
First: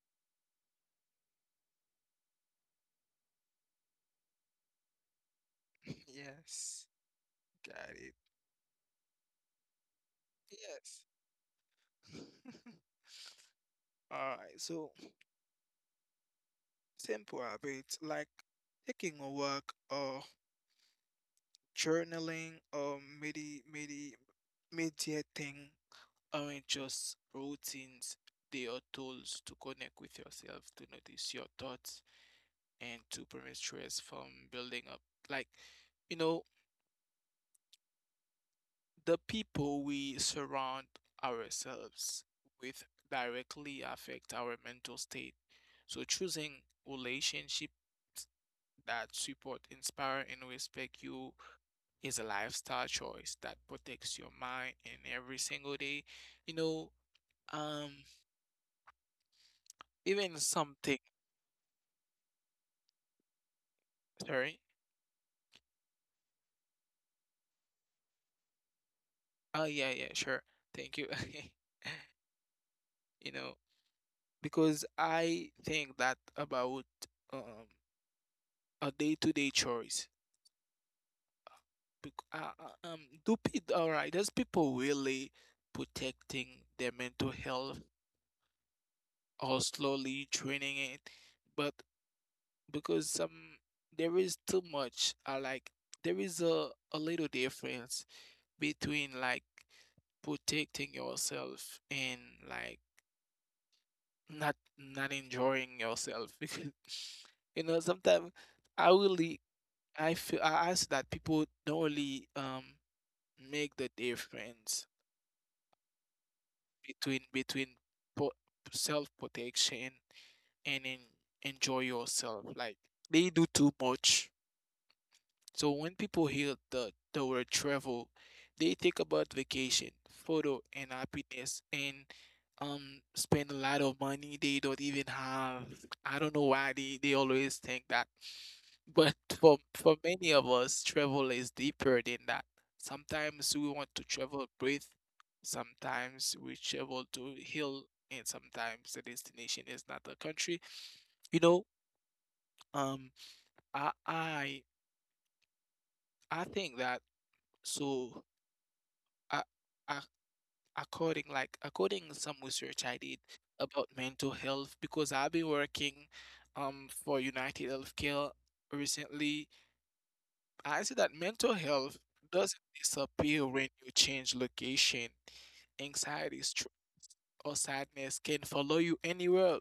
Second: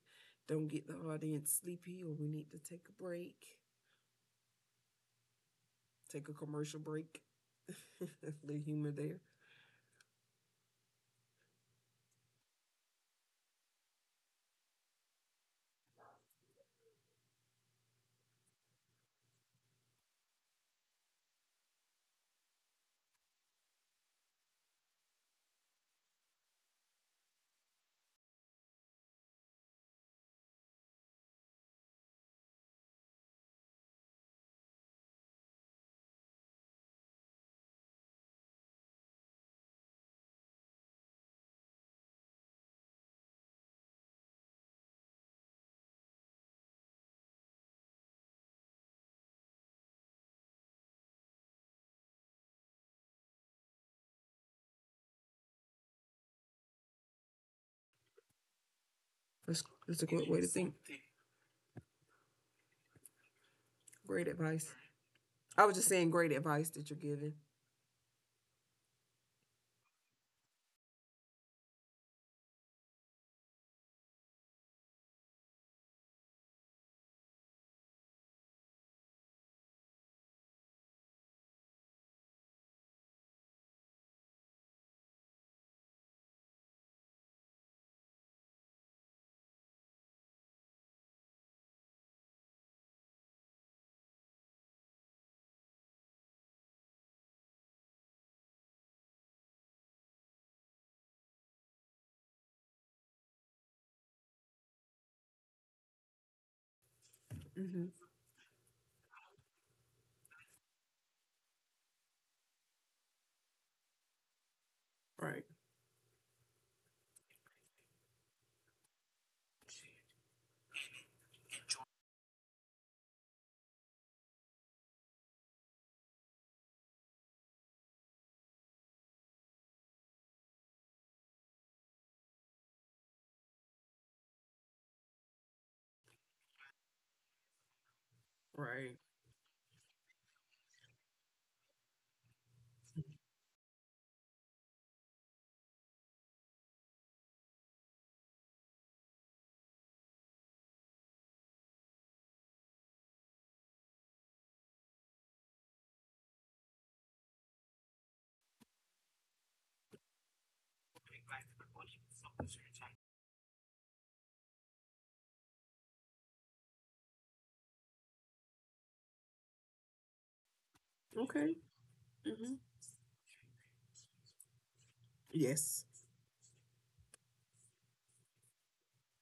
don't get the audience sleepy, or we need to take a break, take a commercial
yes,
break.
got it.
The humor there.
Yes. All right, so simple habits like taking a walk or journaling or media thing aren't just routines, they are tools to connect with yourself, to notice your thoughts, and to prevent stress from building up. Like, you know, the people we surround ourselves with directly affect our mental state. So choosing relationships that support, inspire, and respect you is a lifestyle choice that protects your mind and every single day. You know, Um,
That's a great way to
even
think.
something,
Great advice.
sorry.
I was just saying great advice that you're giving.
Oh, yeah, yeah, sure. Thank you. You know, because I think that about um a day-to-day choice. Bec do people, all right, does people really protecting their mental health or slowly draining it? But because some, there is too much, I like there is a little difference between like protecting yourself and like not enjoying yourself, because you know
Hmm.
sometimes I really I feel I ask that people don't really make the difference
Right.
between po self protection and en enjoy yourself, like, they do too much. So when people hear the word travel, they think about vacation, photo, and happiness, and spend a lot of money they don't even have. I don't know why they always think that. But
Right.
for many of us, travel is deeper than that. Sometimes we want to travel breathe, sometimes we travel to heal, and sometimes the destination is not the country. You know, um I I I think that, so I I, according like according to some research I did about mental health, because I've been working for United Healthcare recently. I see that mental
Okay.
health doesn't
Hmm.
disappear when you change location.
Yes.
Anxiety, str or sadness can follow you anywhere.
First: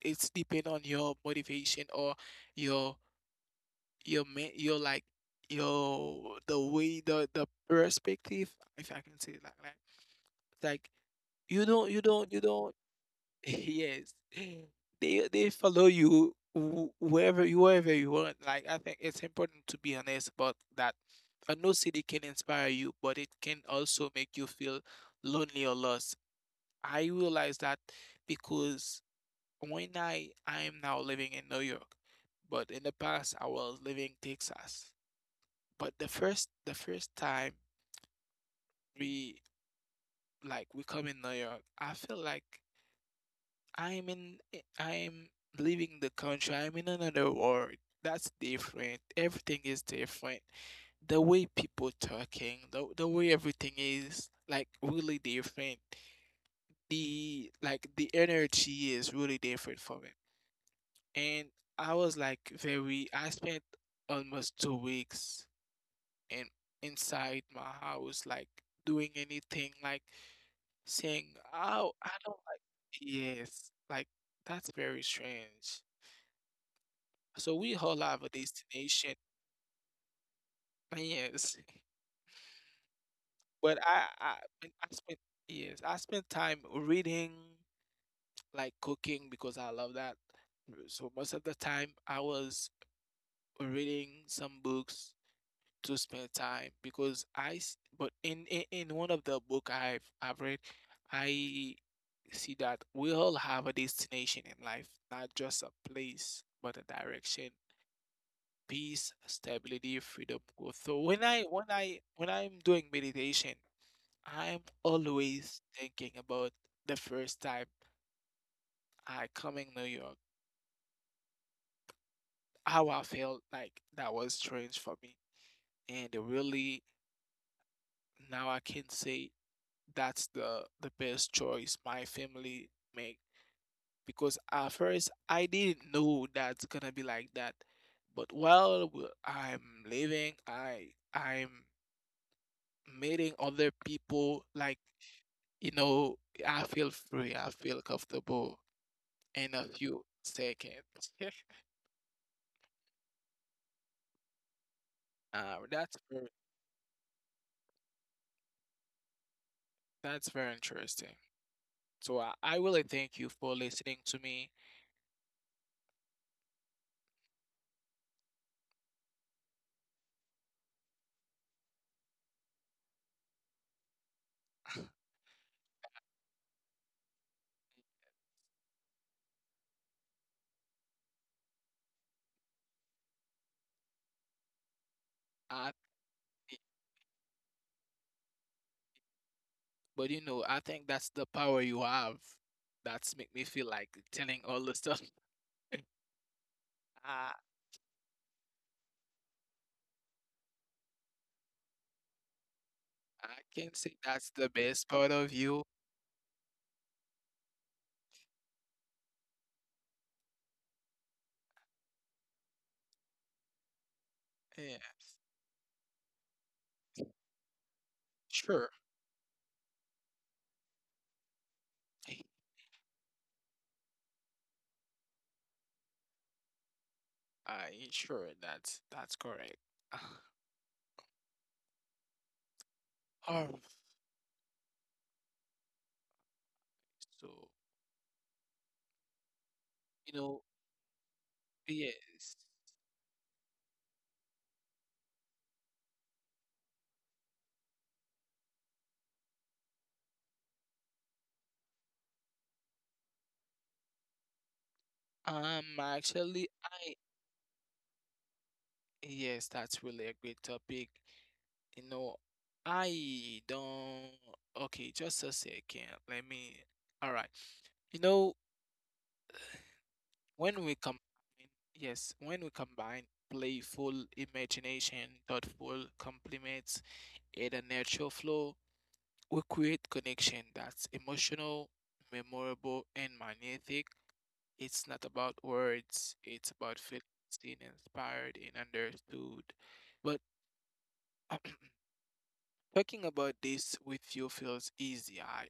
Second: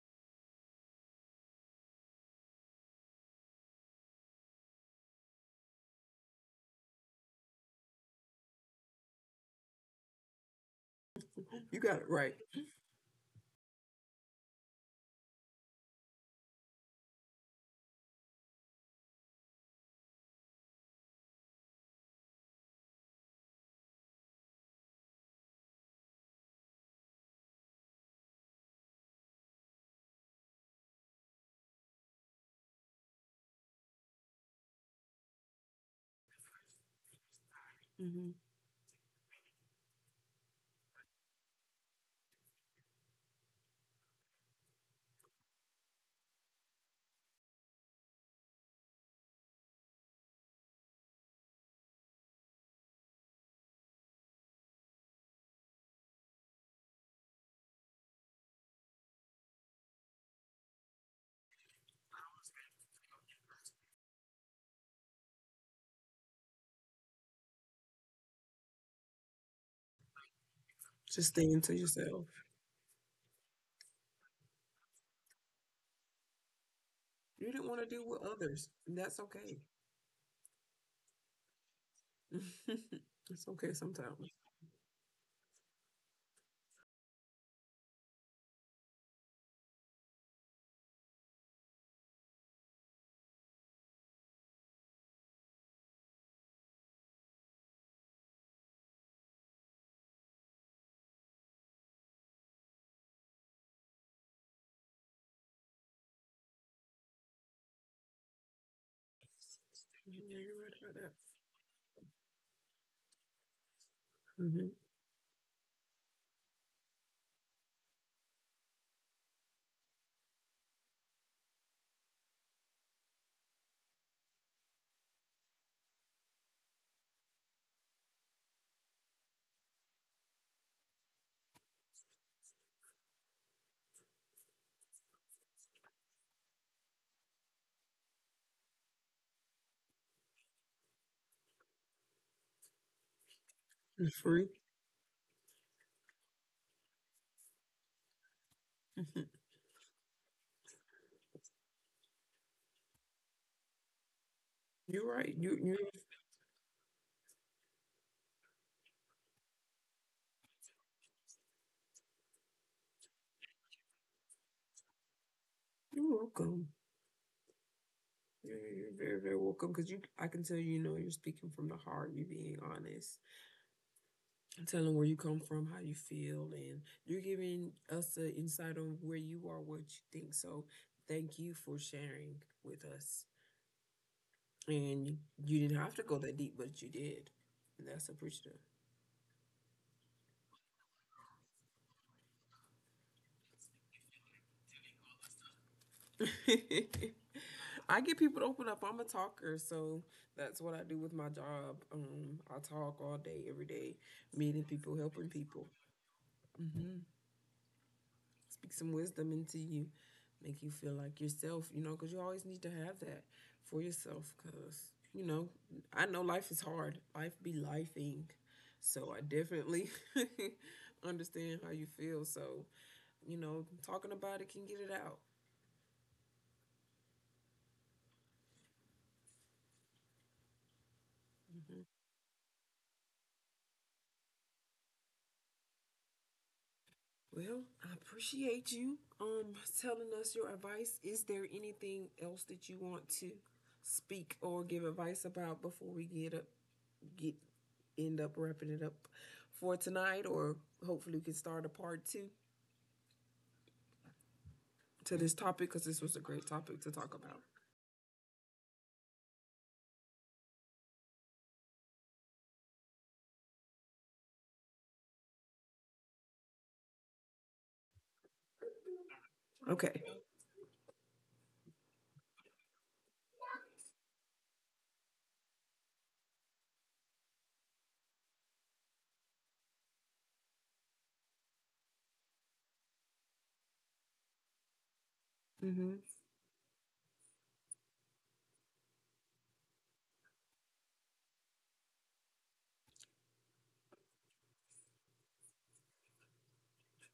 It's depend on your motivation or your your, like, your, the way the perspective, if I can say it like that. Like,
You got it right.
you don't. Yes. They follow you, wherever you, wherever you want. Like, I think it's important to be honest about that. A new city can inspire you, but it can also make you feel lonely or lost. I realize that, because when I am now living in New York, but in the past I was living Texas. But the first time
Hmm.
we like we come in New York, I feel like I'm in, am leaving the country. I'm in another world. That's different. Everything is different. The way people talking, the way everything is, like, really different. The Like, the energy is really different from it. And I was like very. I spent almost 2 weeks in inside my house, like doing anything, like
Just
saying,
staying to
"Oh, I
yourself.
don't like." Yes, like, that's very strange.
You didn't
So
want to
we
deal
all
with
have a
others. And That's
destination.
okay.
Yes.
It's okay
But
sometimes.
when I spent, yes, I spent time reading, like cooking because I love that. So most of the time I was reading some books to spend time, because but in one of the book I've read, I see that we all have a destination in life, not just a place, but a direction: peace, stability,
Yeah,
freedom,
you're right
growth.
about
So
that.
when I'm doing meditation,
Mm hmm
I'm always thinking about the first time I come in New York, how I felt like that was strange for me. And really now I can say that's the best choice my family make, because at first I didn't know that's gonna be like that. But I'm living, I'm meeting other
It's free.
people, like, you know, I feel free, I feel comfortable
Mm-hmm.
in a few seconds.
You're right. You.
Uh, that's very, that's very interesting. So I really thank you for listening to me.
You're welcome. You're very very welcome because you, I can tell, you know you're speaking from the heart. You're being honest. I'm telling where you come from, how you feel, and you're giving us an insight on where you are, what you think. So thank you for sharing with us. And you didn't have
Uh,
to go that deep, but you did. And that's appreciative.
but you know, I think that's the power you have. That's make me feel like telling all the stuff. I
I get people to open up. I'm a talker, so that's what I do with my job. I talk all day,
I
every
can
day,
say that's
meeting
the
people,
best
helping
part of
people.
you.
Hmm. Speak some wisdom into you, make you feel like yourself, you know, because you always need to have that for yourself. Because, you
Yeah,
know, I know life is hard, life be lifing. So I
sure.
definitely understand how you feel. So, you know, talking about it can get it out.
I sure that's correct.
Mm-hmm.
Oh,
Well, I
so
appreciate you telling us your advice. Is
you
there
know,
anything else that you want to
yes.
speak or give advice about before we get up, get end up wrapping it up for tonight, or hopefully we can start a part 2 to this topic because this was a great topic to talk about.
Actually, I yes, that's really a great topic. You know, I don't. Okay, just a second. Let me. All right. You
Okay.
know, when we combine, yes, when we combine playful imagination, thoughtful compliments, and a natural flow. We create connection that's emotional, memorable, and magnetic.
Mhm.
It's not about words, it's about feeling seen, inspired, and understood. But talking about this with you feels easy, I,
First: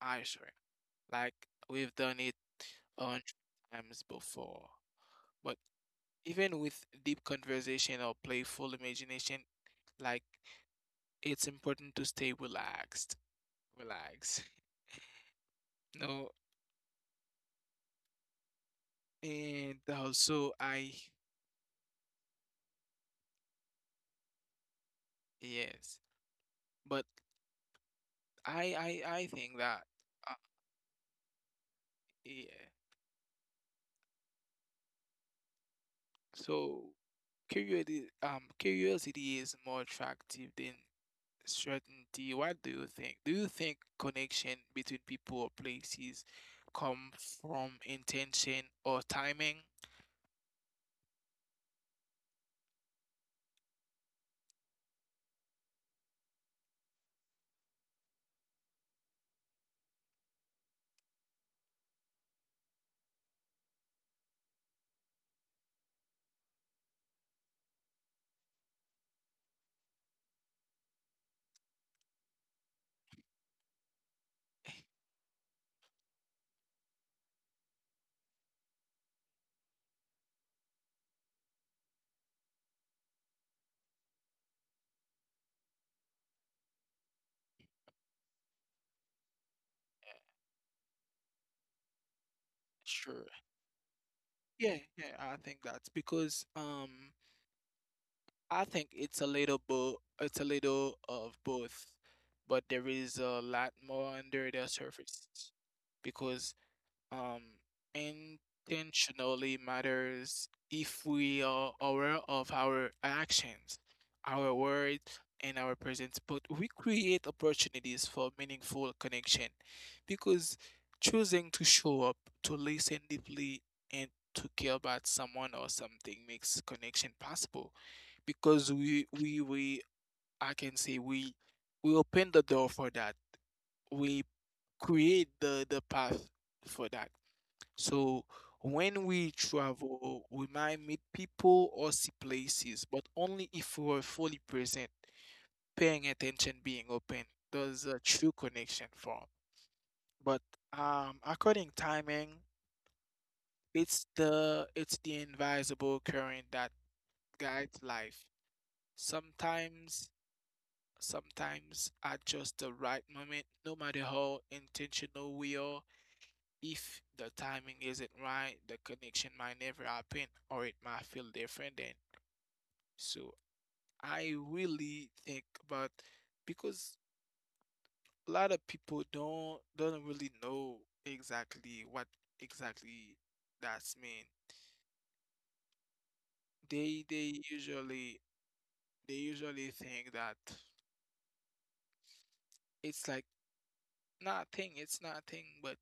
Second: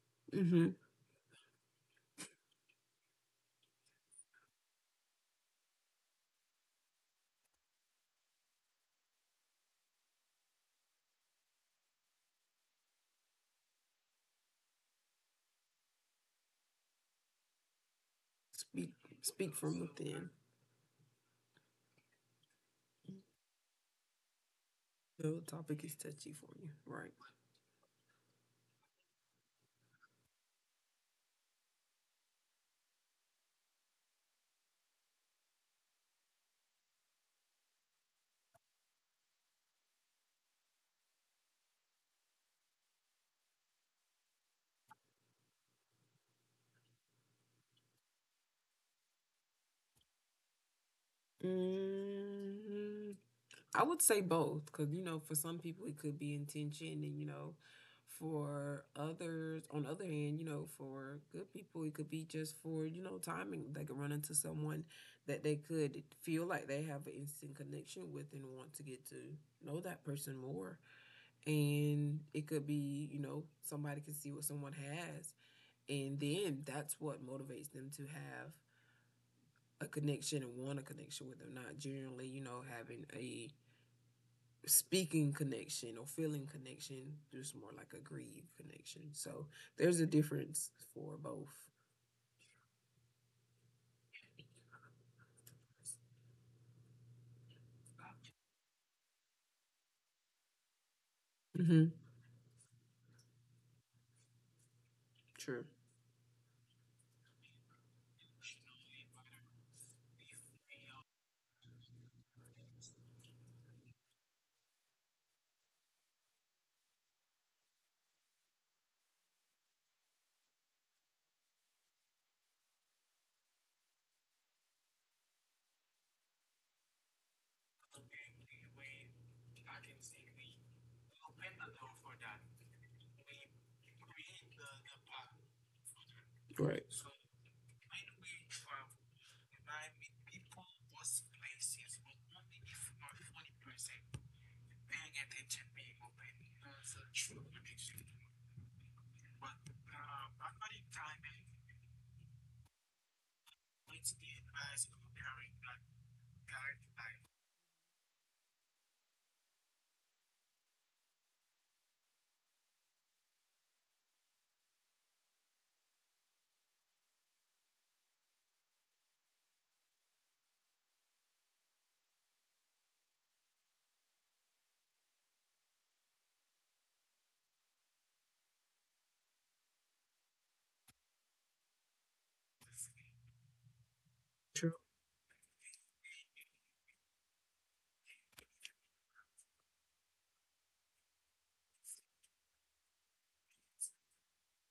I swear.
Mhm.
Like we've done it a hundred times before. But even with deep conversation or playful imagination, like, it's important to stay relaxed. Relax. No.
Speak Speak
And
from within.
also, I
The
yes,
topic is touchy for you,
but
right?
I I think that uh, yeah. So curiosity is more attractive than certainty. What do you think? Do you think connection between people or places come from intention or timing?
Mm-hmm. I would say both, because you know, for some people it could be intention, and you know, for others, on the other hand, you know, for good people it could be just for, you know, timing. They could run into someone that they could feel like they have an instant connection with and want to get to know that person more, and it could be, you know, somebody can see what someone has, and then that's what motivates them to have a connection and want a connection with them, not generally, you know, having a speaking connection or feeling connection, just more like a greed connection. So there's a difference for both.
Sure. Yeah, yeah, I think that's because I think it's a little bo it's a little of both, but there
Mm-hmm.
is a lot more under the surface because
True.
um, intentionally matters if we are aware of our actions, our words, and our presence. But we create opportunities for meaningful connection because choosing to show up, to listen deeply, and to care about someone or something makes connection possible because I can say we open the door for that. We create the path for that.
Right.
So when we travel, we might meet people or see places, but only if we are fully present, paying attention, being open. Does a true connection form? But according timing, it's the invisible current that guides life. Sometimes, sometimes, at just the right moment, no matter how intentional we are, if the timing isn't right, the connection might never happen, or it might feel different then. So I really think about, because a lot of people don't really know exactly what exactly that's mean.
True.
They they usually they usually think that it's like nothing, it's nothing, but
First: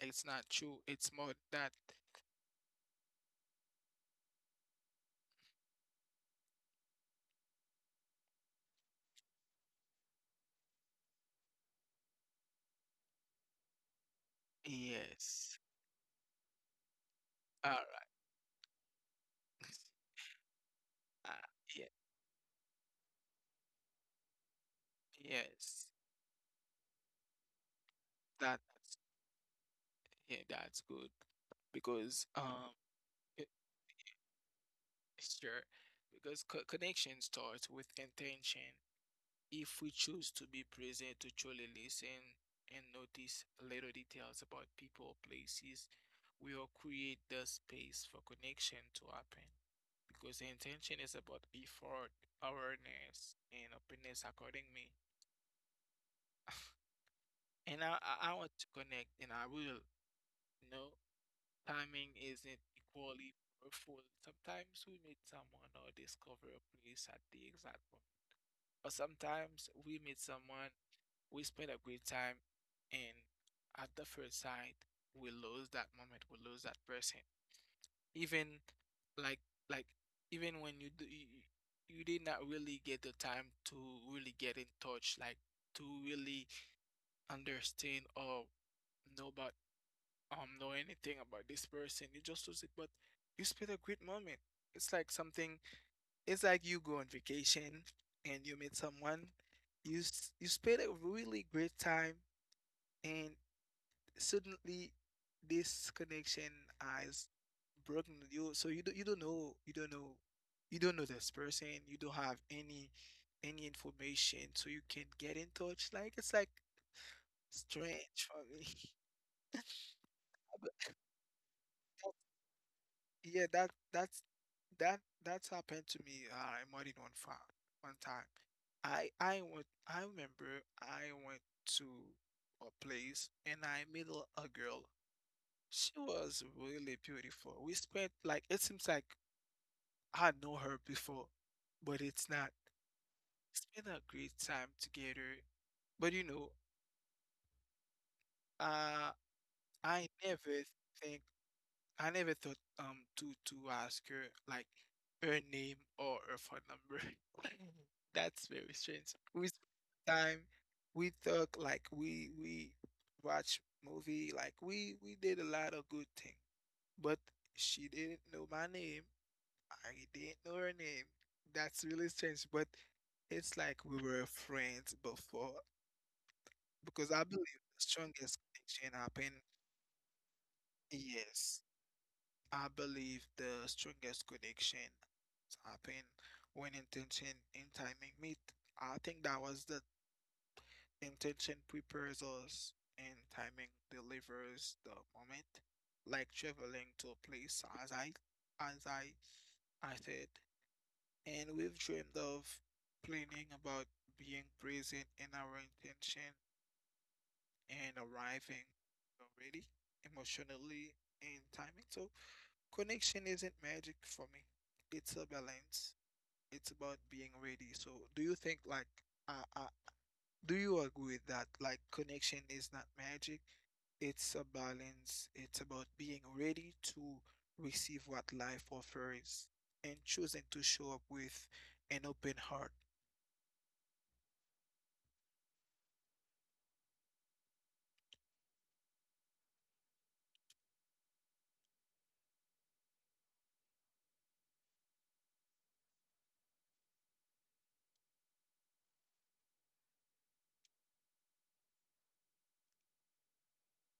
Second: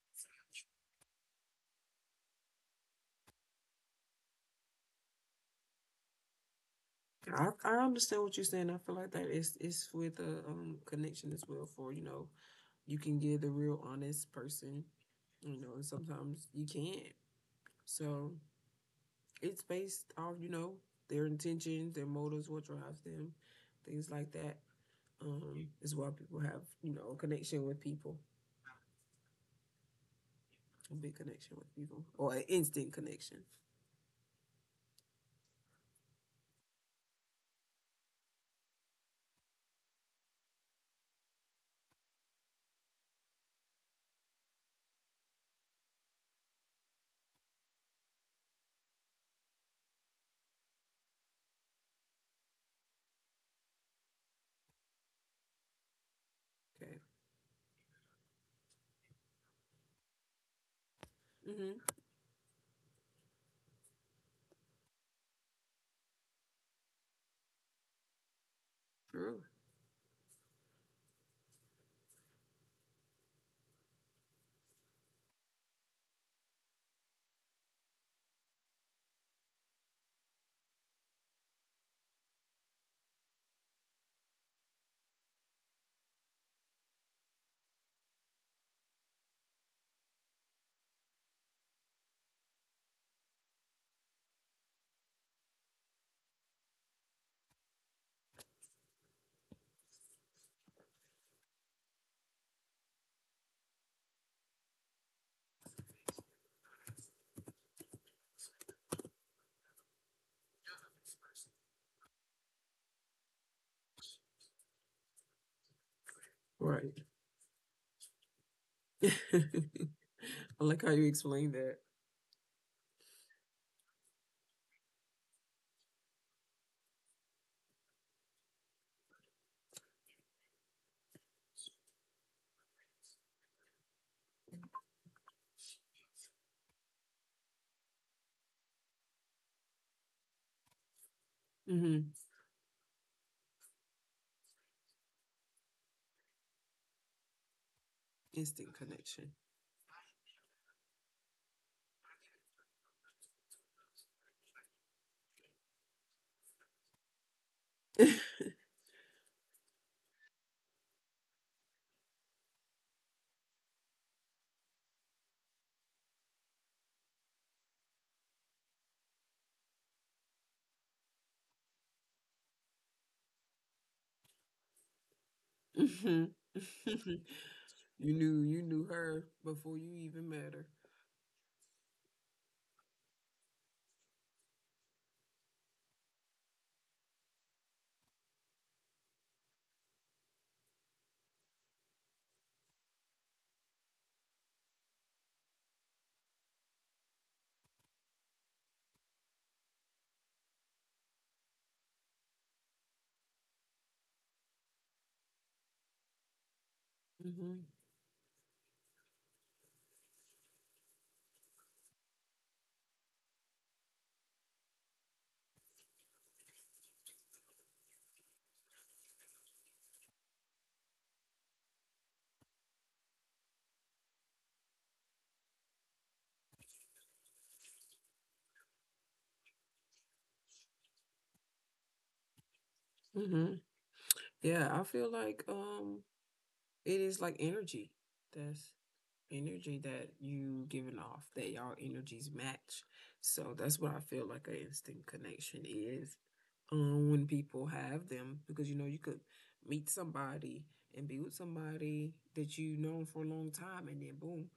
it's not true. It's more that.
I understand what you're saying. I feel like that is, it's with a, connection as well, for, you know, you can get the real honest person, you
Yes.
know, and sometimes you can't.
All right.
So it's based off, you know, their
Uh, yeah,
intentions, their motives, what drives them, things like that,
yes.
is why people have, you know, a connection with people,
That Yeah, that's
a big
good
connection with people
because
or an instant connection.
it- sure, because connection starts with intention. If we choose to be present, to truly listen and notice little details about people or places, we will create the space for connection to happen because intention is about effort, awareness, and openness, according me.
Okay.
And I want to connect, and I will, you know.
Mm-hmm.
Timing isn't equally powerful. Sometimes we meet someone or discover a place at the exact moment. But
True.
sometimes we meet someone, we spend a great time, and at the first sight, we lose that moment, we lose that person. Even like like even when you do, you did not really get the time to really get in touch, like, to really understand or know about know anything about this person. You just lose it, but you spend a great moment. It's like something. It's like you go on vacation and you meet someone. You spend a really great time, and suddenly this connection has broken with you. So you do you don't know you don't know you don't know this person. You don't have any information, so you can get in touch. Like, it's like
Right.
strange for me.
I like how you explained that.
Yeah, that's happened to me in more than one time. I remember I went to a place and I met a girl. She was really beautiful. We spent, like, it seems like I know her before,
Mm-hmm.
but it's not. Spent a great time together. But
Instant connection.
uh, I never think I never thought to ask her, like, her name or her phone number. That's very strange. We spend time, we talk, like, we watch movie, like, we did a lot of good things. But she didn't know my name. I didn't know her name. That's really strange. But it's like we were friends before
Mm-hmm.
because I believe
You
the
knew, you
strongest
knew her
connection
before
happened.
you even met her.
Yes, I believe the strongest connection happen when intention and timing meet. I think that was the intention prepares us and timing delivers the moment, like traveling to a place as I as I I said. And we've dreamed of planning about being present in our intention
Hmm.
and arriving already emotionally in timing. So connection isn't magic for me. It's a balance. It's about being ready. So, do you think, like, uh, uh do you agree with that? Like, connection is not magic. It's a balance. It's about being ready to receive what life offers and choosing to show up with an open heart.
Hmm. Yeah, I feel like it is like energy. That's energy that you giving off, that y'all energies match. So that's what I feel like an instant connection is, when people have them, because, you know, you could meet somebody and be with somebody that you've known for a long time, and then boom,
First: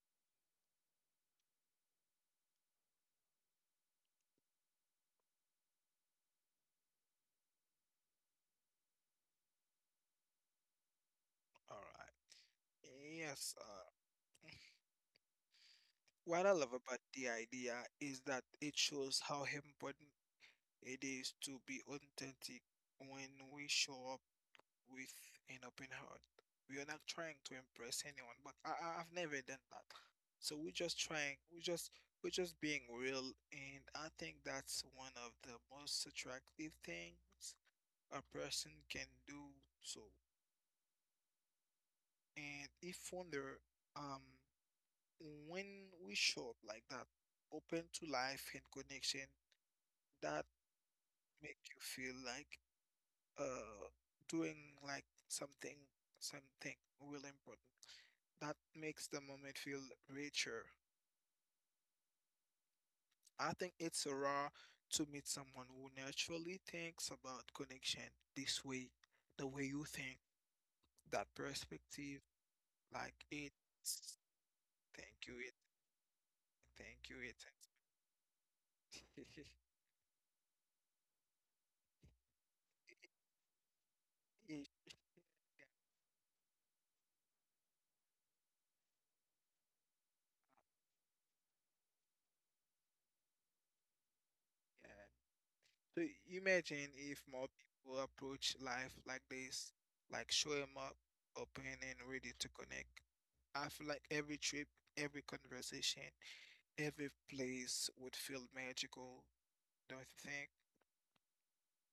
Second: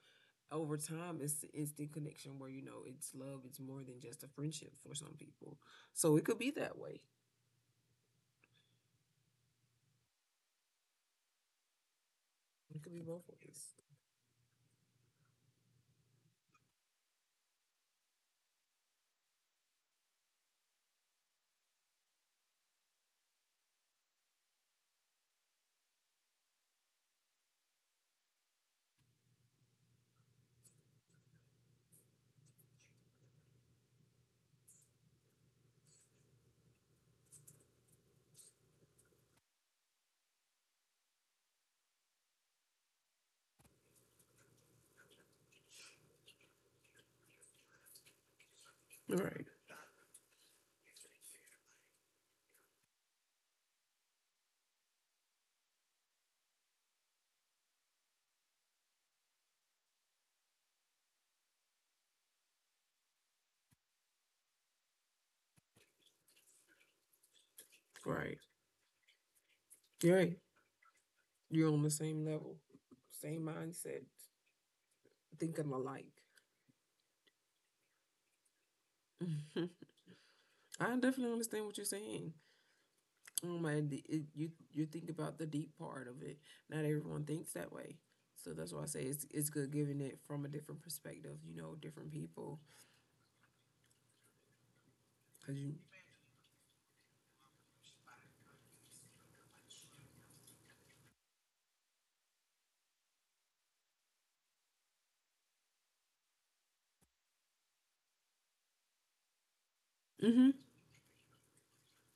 over time, it's the instant connection where, you know, it's love, it's more than just a friendship for some people. So it could be that way,
All
it could
right.
be both
Yes.
ways.
What I love about the idea is that it shows how important it is to be authentic when we show up with an open heart. We are not trying to impress anyone, but I've never done that. So we're just trying, we're just being real, and I think that's one of the most attractive things a person can do. So, and if wonder, um, when we show up like that, open to life and connection,
Right.
that make you feel like uh doing like something really important, that makes the moment feel richer. I think it's rare to meet someone who naturally thinks about connection
Right.
this way, the way you think,
Right.
that
You're on the same
perspective,
level,
like
same
it.
mindset,
thank you, it,
thinking alike.
thank you, it.
I definitely understand what you're saying. Oh my, the- it, you think about the deep part of it. Not everyone thinks that way, so that's why I say it's good giving it from a different perspective. You know, different people,
Yeah.
because you,
So imagine if more people approach life like this, like showing up, open and ready to connect. I feel like every trip, every conversation, every place would feel magical, don't
hmm,
you think?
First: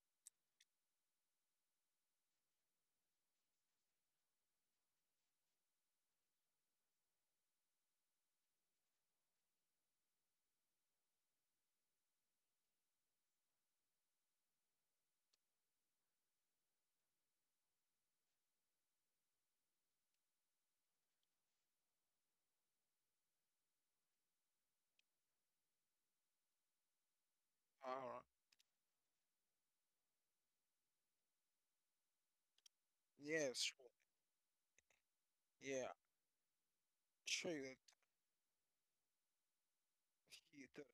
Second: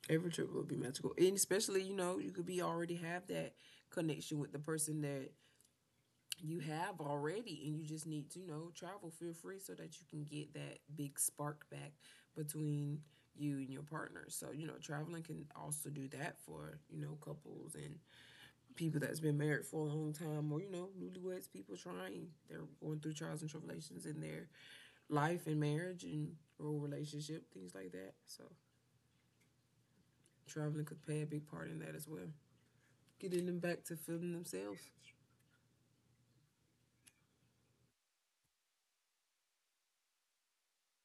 every trip will be magical, and especially, you know, you could be, already have that connection with the person that you have already, and you just need to, you know, travel, feel free, so that you can get that big spark back between you and your partner. So, you know, traveling can also do that for, you know, couples and people that's been married for a long time or, you know, newlyweds, people trying, they're going through trials and tribulations in their life and marriage and or relationship, things like that.
Uh,
So traveling could play a big part in that as well, getting
yeah,
them back to
sure.
feeling themselves.
Yeah, sure. You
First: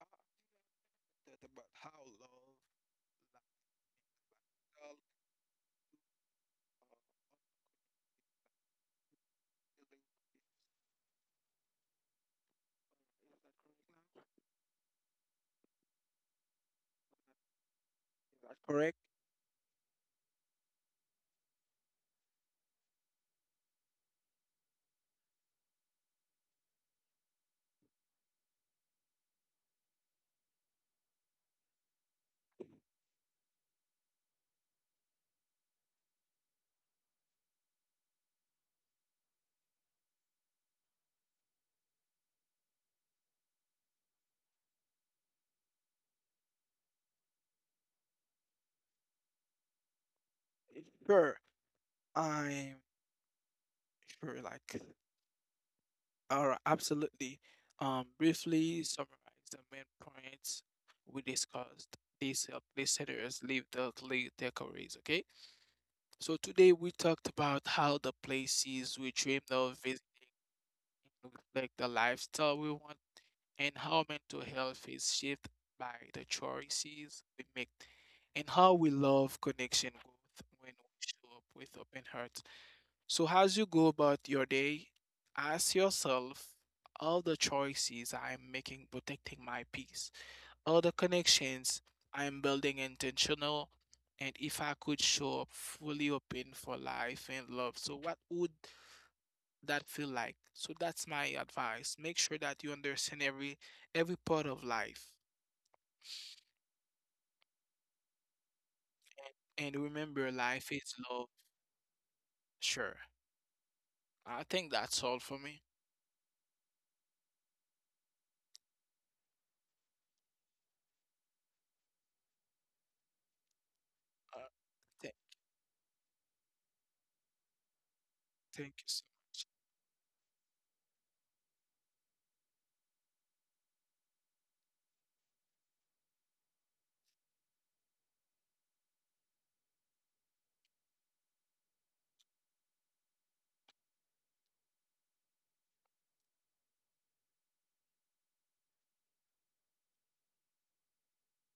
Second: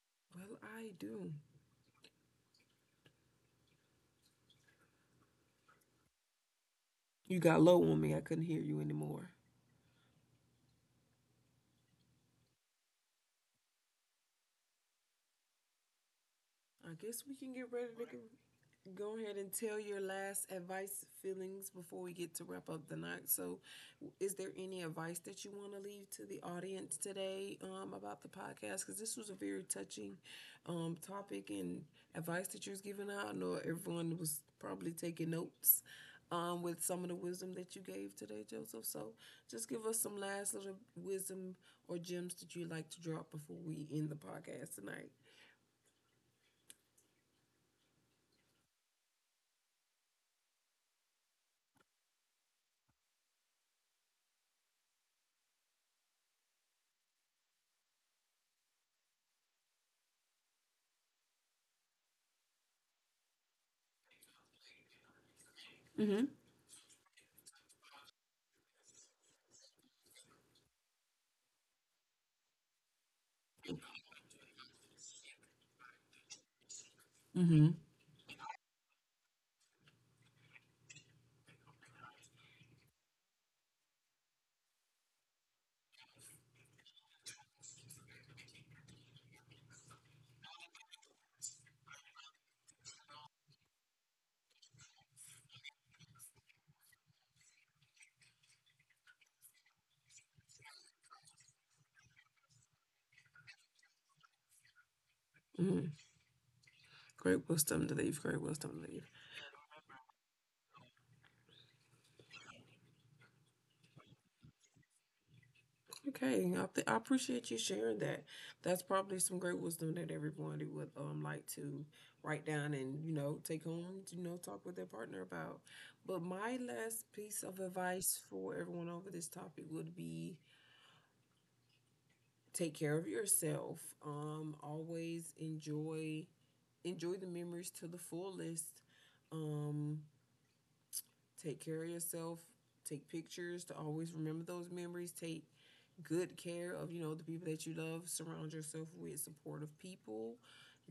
I
Well I do.
thought about how love, like, all the
You got low on me, I couldn't hear you anymore.
things-
I guess we can get ready to
is that correct now?
go ahead and tell your last advice, feelings before we get to wrap up the night. So, is there any advice that you want to leave to the audience today, about the podcast? Because this was a very touching, topic and advice that you was giving out. I know everyone was probably taking notes with some of the wisdom that you gave today, Joseph. So, just give us some last little wisdom or gems that you'd like to drop before we end the podcast tonight.
Is that correct? Sure, I'm sure. Like, alright, absolutely. Briefly summarize the main points we discussed. These help listeners live the lead their careers. Okay,
Mm-hmm.
so today we talked about how the places we dream of visiting reflect the lifestyle we want, and how mental health is shaped by the choices we make,
Mm-hmm.
and how we love connection growth when we show up with open heart. So, as you go about your day, ask yourself, all the choices I am making protecting my peace, all the connections I am building intentional, and if I could show up fully open for life and love. So, what would that feel like? So, that's my advice. Make sure that you understand every part of life,
Mm-hmm. Great wisdom to leave. Great wisdom to leave.
and, remember, life is love. Sure, I think that's all for me.
Okay, I appreciate you sharing that. That's probably some great wisdom that everybody would like to write down and, you know, take
Uh,
home. You know,
th-
talk with their partner about. But my last piece of
thank
advice
you.
for everyone over this topic would be take care of yourself. Always enjoy the memories to the fullest. Um, Take care of yourself. Take pictures to always remember those memories. Take good care of, you know, the people that you love. Surround yourself with supportive people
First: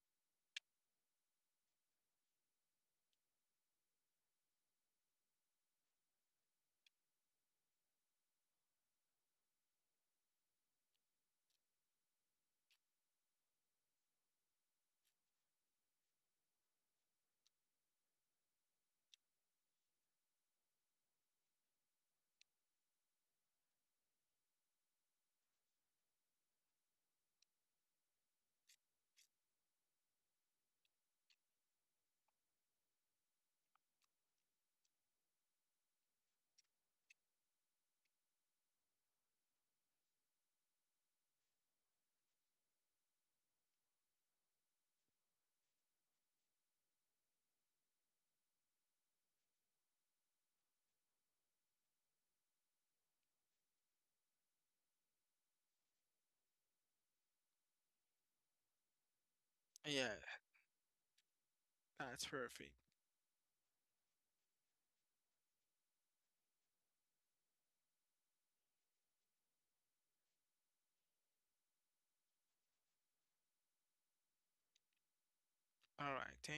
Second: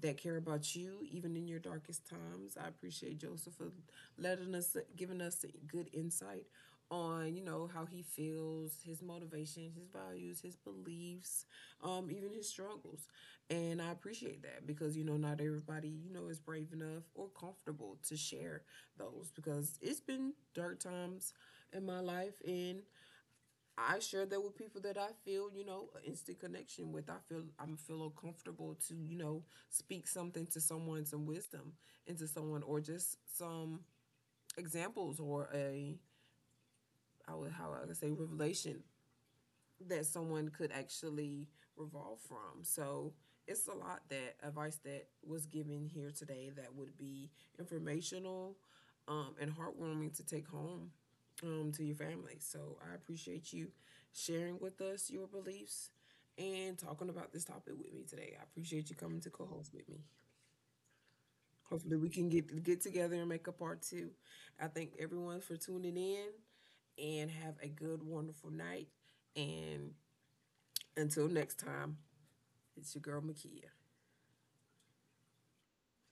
that care about you, even in your darkest times. I appreciate Joseph for letting us, giving us good insight on, you know, how he feels, his motivation, his values, his beliefs, even his struggles. And I appreciate that because, you know, not everybody, you know, is brave enough or comfortable to share those because it's been dark times in my life, and I share that with people that I feel, you know, instant connection with. I feel I'm, feel comfortable to, you know, speak something to someone, some wisdom into someone, or just some examples, or a, I would, how I would say, revelation that someone could actually revolve from. So it's a lot that advice that was given here today that would be informational and heartwarming to take home, to your family. So I appreciate you sharing with us your beliefs and talking about this topic with me today. I appreciate you coming to co-host with me.
Yeah,
Hopefully we
that's
can
perfect.
get together and make a part two. I thank everyone for tuning in and have a good, wonderful night. And until next time, it's your girl Makia.
All right.